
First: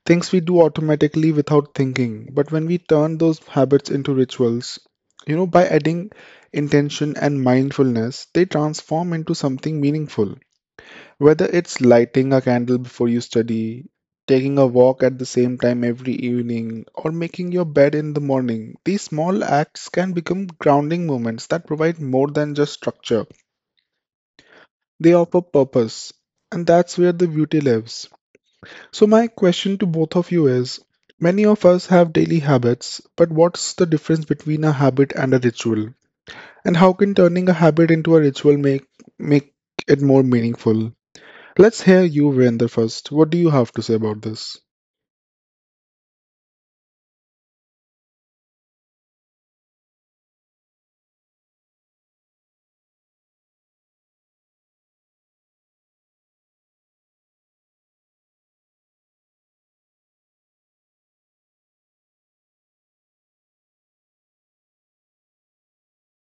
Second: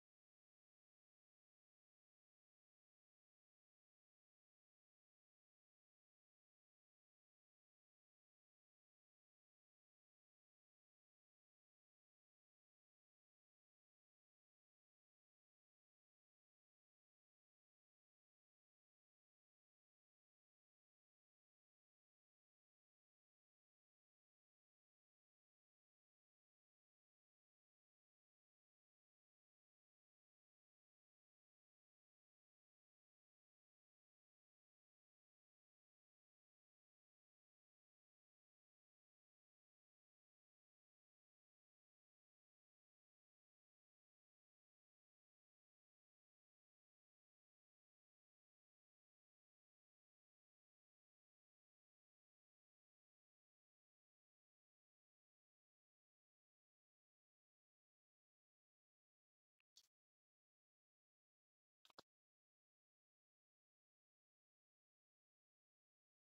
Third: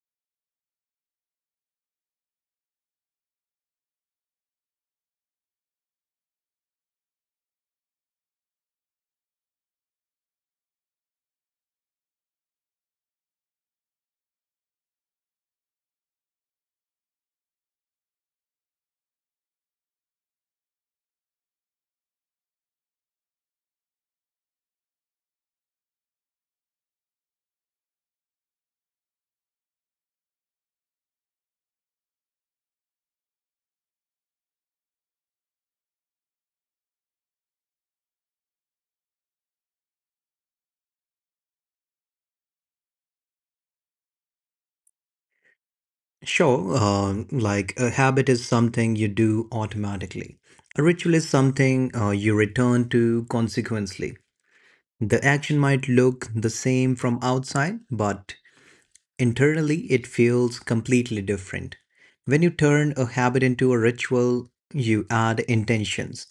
things we do automatically without thinking, but when we turn those habits into rituals, you know, by adding intention and mindfulness, they transform into something meaningful. Whether it's lighting a candle before you study, taking a walk at the same time every evening, or making your bed in the morning, these small acts can become grounding moments that provide more than just structure. They offer purpose, and that's where the beauty lives. So, my question to both of you is, many of us have daily habits, but what's the difference between a habit and a ritual? And how can turning a habit into a ritual make it more meaningful? Let's hear you, Virender, first. What do you have to say about this?
Sure, like a habit is something you do automatically. A ritual is something you return to consequently. The action might look the same from outside, but internally, it feels completely different. When you turn a habit into a ritual, you add intentions,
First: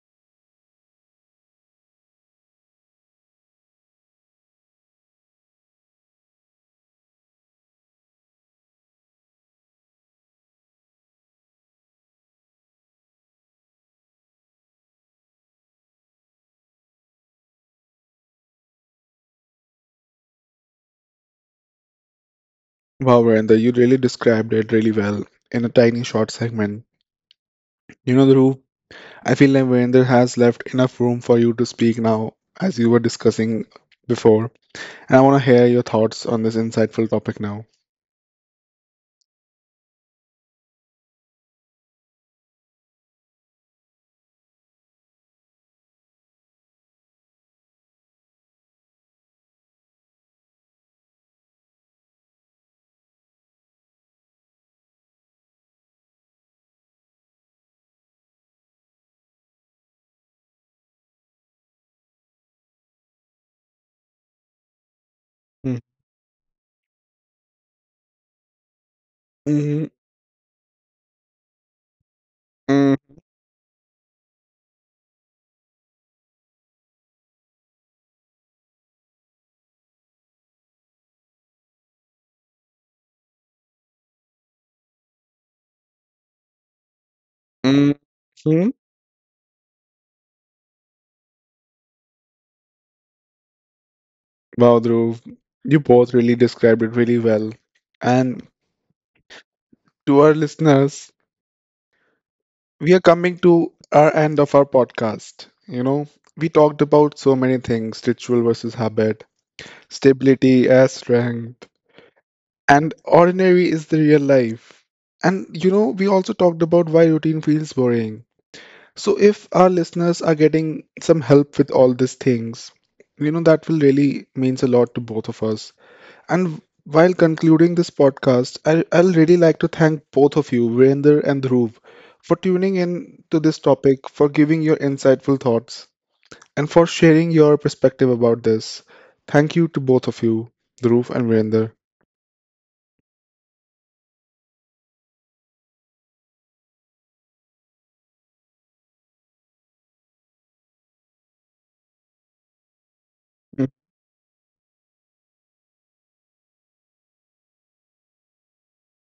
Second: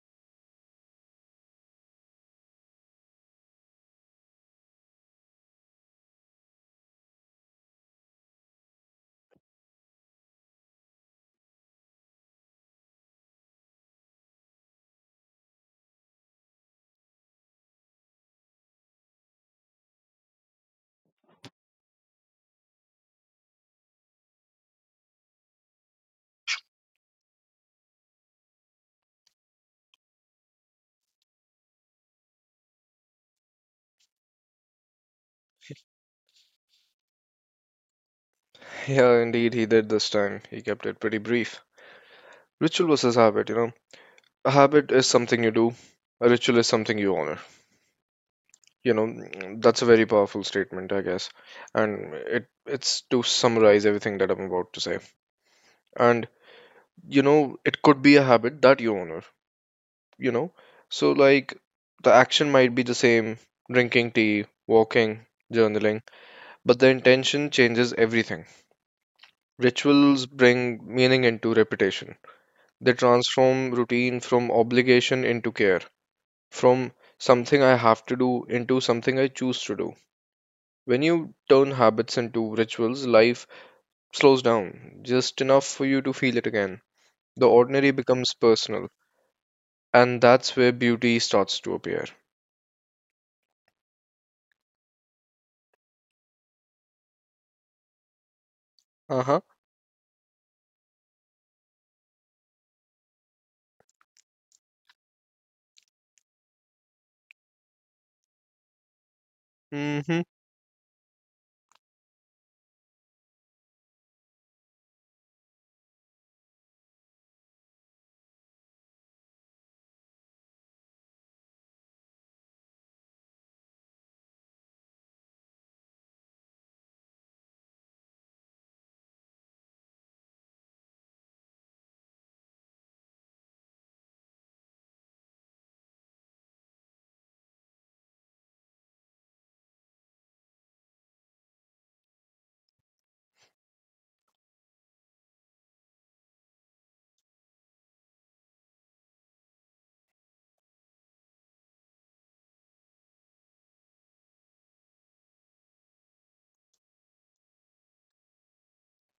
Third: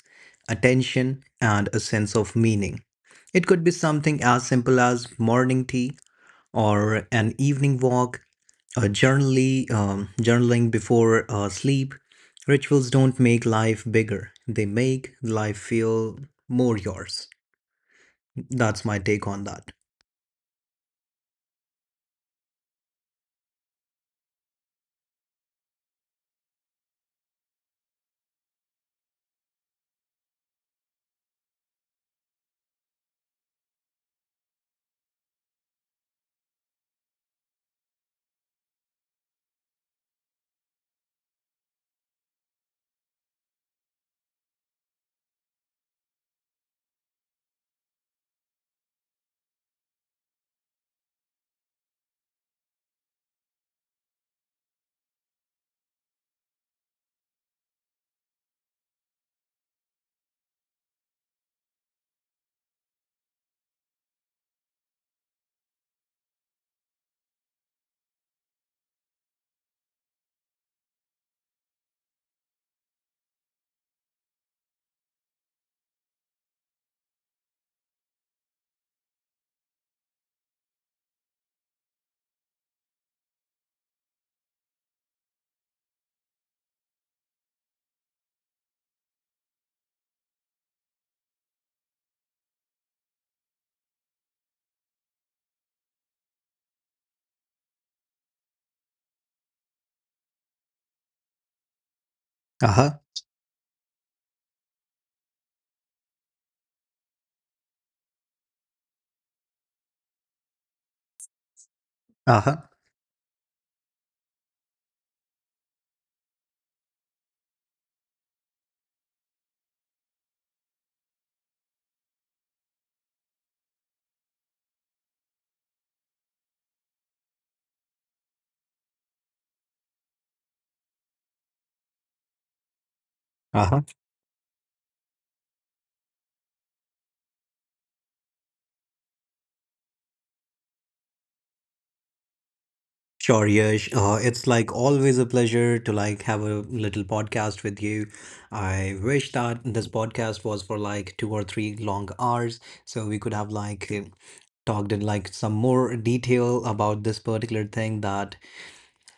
attention, and a sense of meaning. It could be something as simple as morning tea or an evening walk, journaling before sleep. Rituals don't make life bigger, they make life feel more yours. That's my take on that.
Wow, Virender, you really described it really well in a tiny short segment. You know, Dhruv, I feel like Virender has left enough room for you to speak now, as you were discussing before. And I want to hear your thoughts on this insightful topic now.
Yeah, indeed, he did this time. He kept it pretty brief. Ritual was his habit, you know. A habit is something you do. A ritual is something you honor. You know, that's a very powerful statement, I guess. And it's to summarize everything that I'm about to say. And you know, it could be a habit that you honor, you know? So like the action might be the same, drinking tea, walking,
Mm.
journaling, but the intention changes everything.
Mm,
Rituals bring meaning into repetition. They
mm.
transform routine from obligation into care, from something I have to do into something I choose to do. When you turn habits into rituals, life slows down just enough for you to feel it again. The ordinary
Hmm.
becomes personal, and that's where beauty starts to appear.
Wow, Dhruv, you both really described it really well. And
Uh huh.
to our listeners,
Uh huh.
we are coming to our end of our podcast. You know, we talked about so many things: ritual versus habit,
Mm hmm.
stability as strength,
Uh
and ordinary is the real life. And you know, we also talked about why routine feels boring. So, if our listeners are getting some help with all these things, you know, that will really means a lot to both of us. And while concluding this podcast, I'll really like to thank both of you, Virender and Dhruv, for tuning in to this
huh.
topic, for giving your insightful thoughts, and for sharing your perspective about this. Thank you to both of you, Dhruv and Virender.
Sure, Yash. It's like always a pleasure to like have a little podcast with you. I wish that this podcast was for like 2 or 3 long hours, so we could have like talked in like some more detail about this particular thing that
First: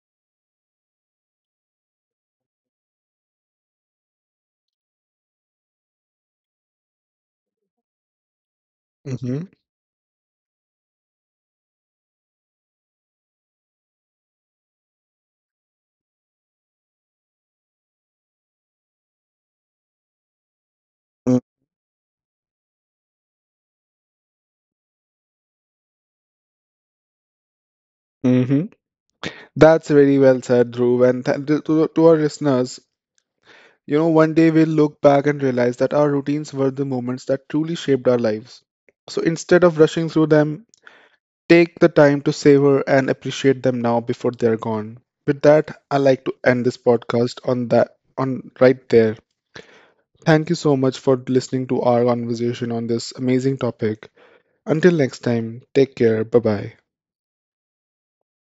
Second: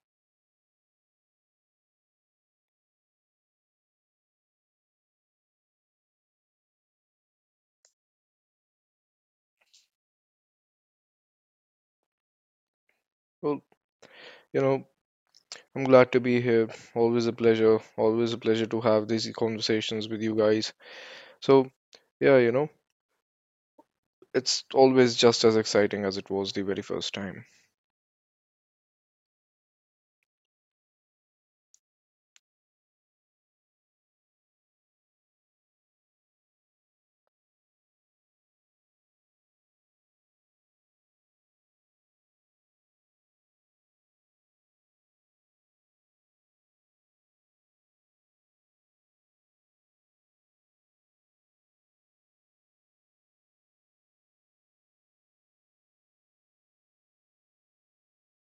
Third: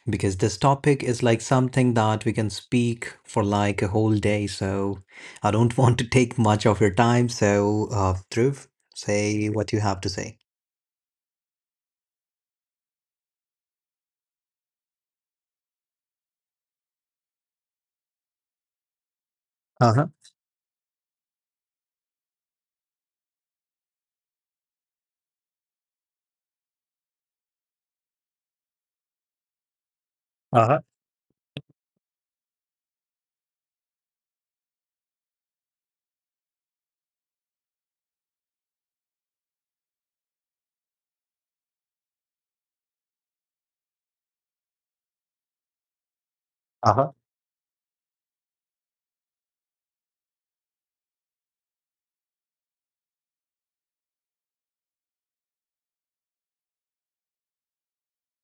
because this topic is like something that we can speak for like a whole day. So I don't want to take much of your time. So, Dhruv,
Mm-hmm.
say what you have to say.
Well, you know, I'm glad to be here. Always a pleasure. Always a pleasure to have these conversations
Uh-huh.
with you guys. So, yeah, you know, it's always just as exciting as it was the very first time.
Mm-hmm. That's very well said,
Uh-huh.
Dhruv. And to, to our listeners, you know, one day we'll look back and realize that our routines were the moments that truly shaped our lives. So instead of rushing through them, take the time to savor and appreciate them now before they're gone. With that, I like to end this podcast on right there. Thank you so much for listening to our conversation on this amazing topic. Until next time, take care. Bye-bye.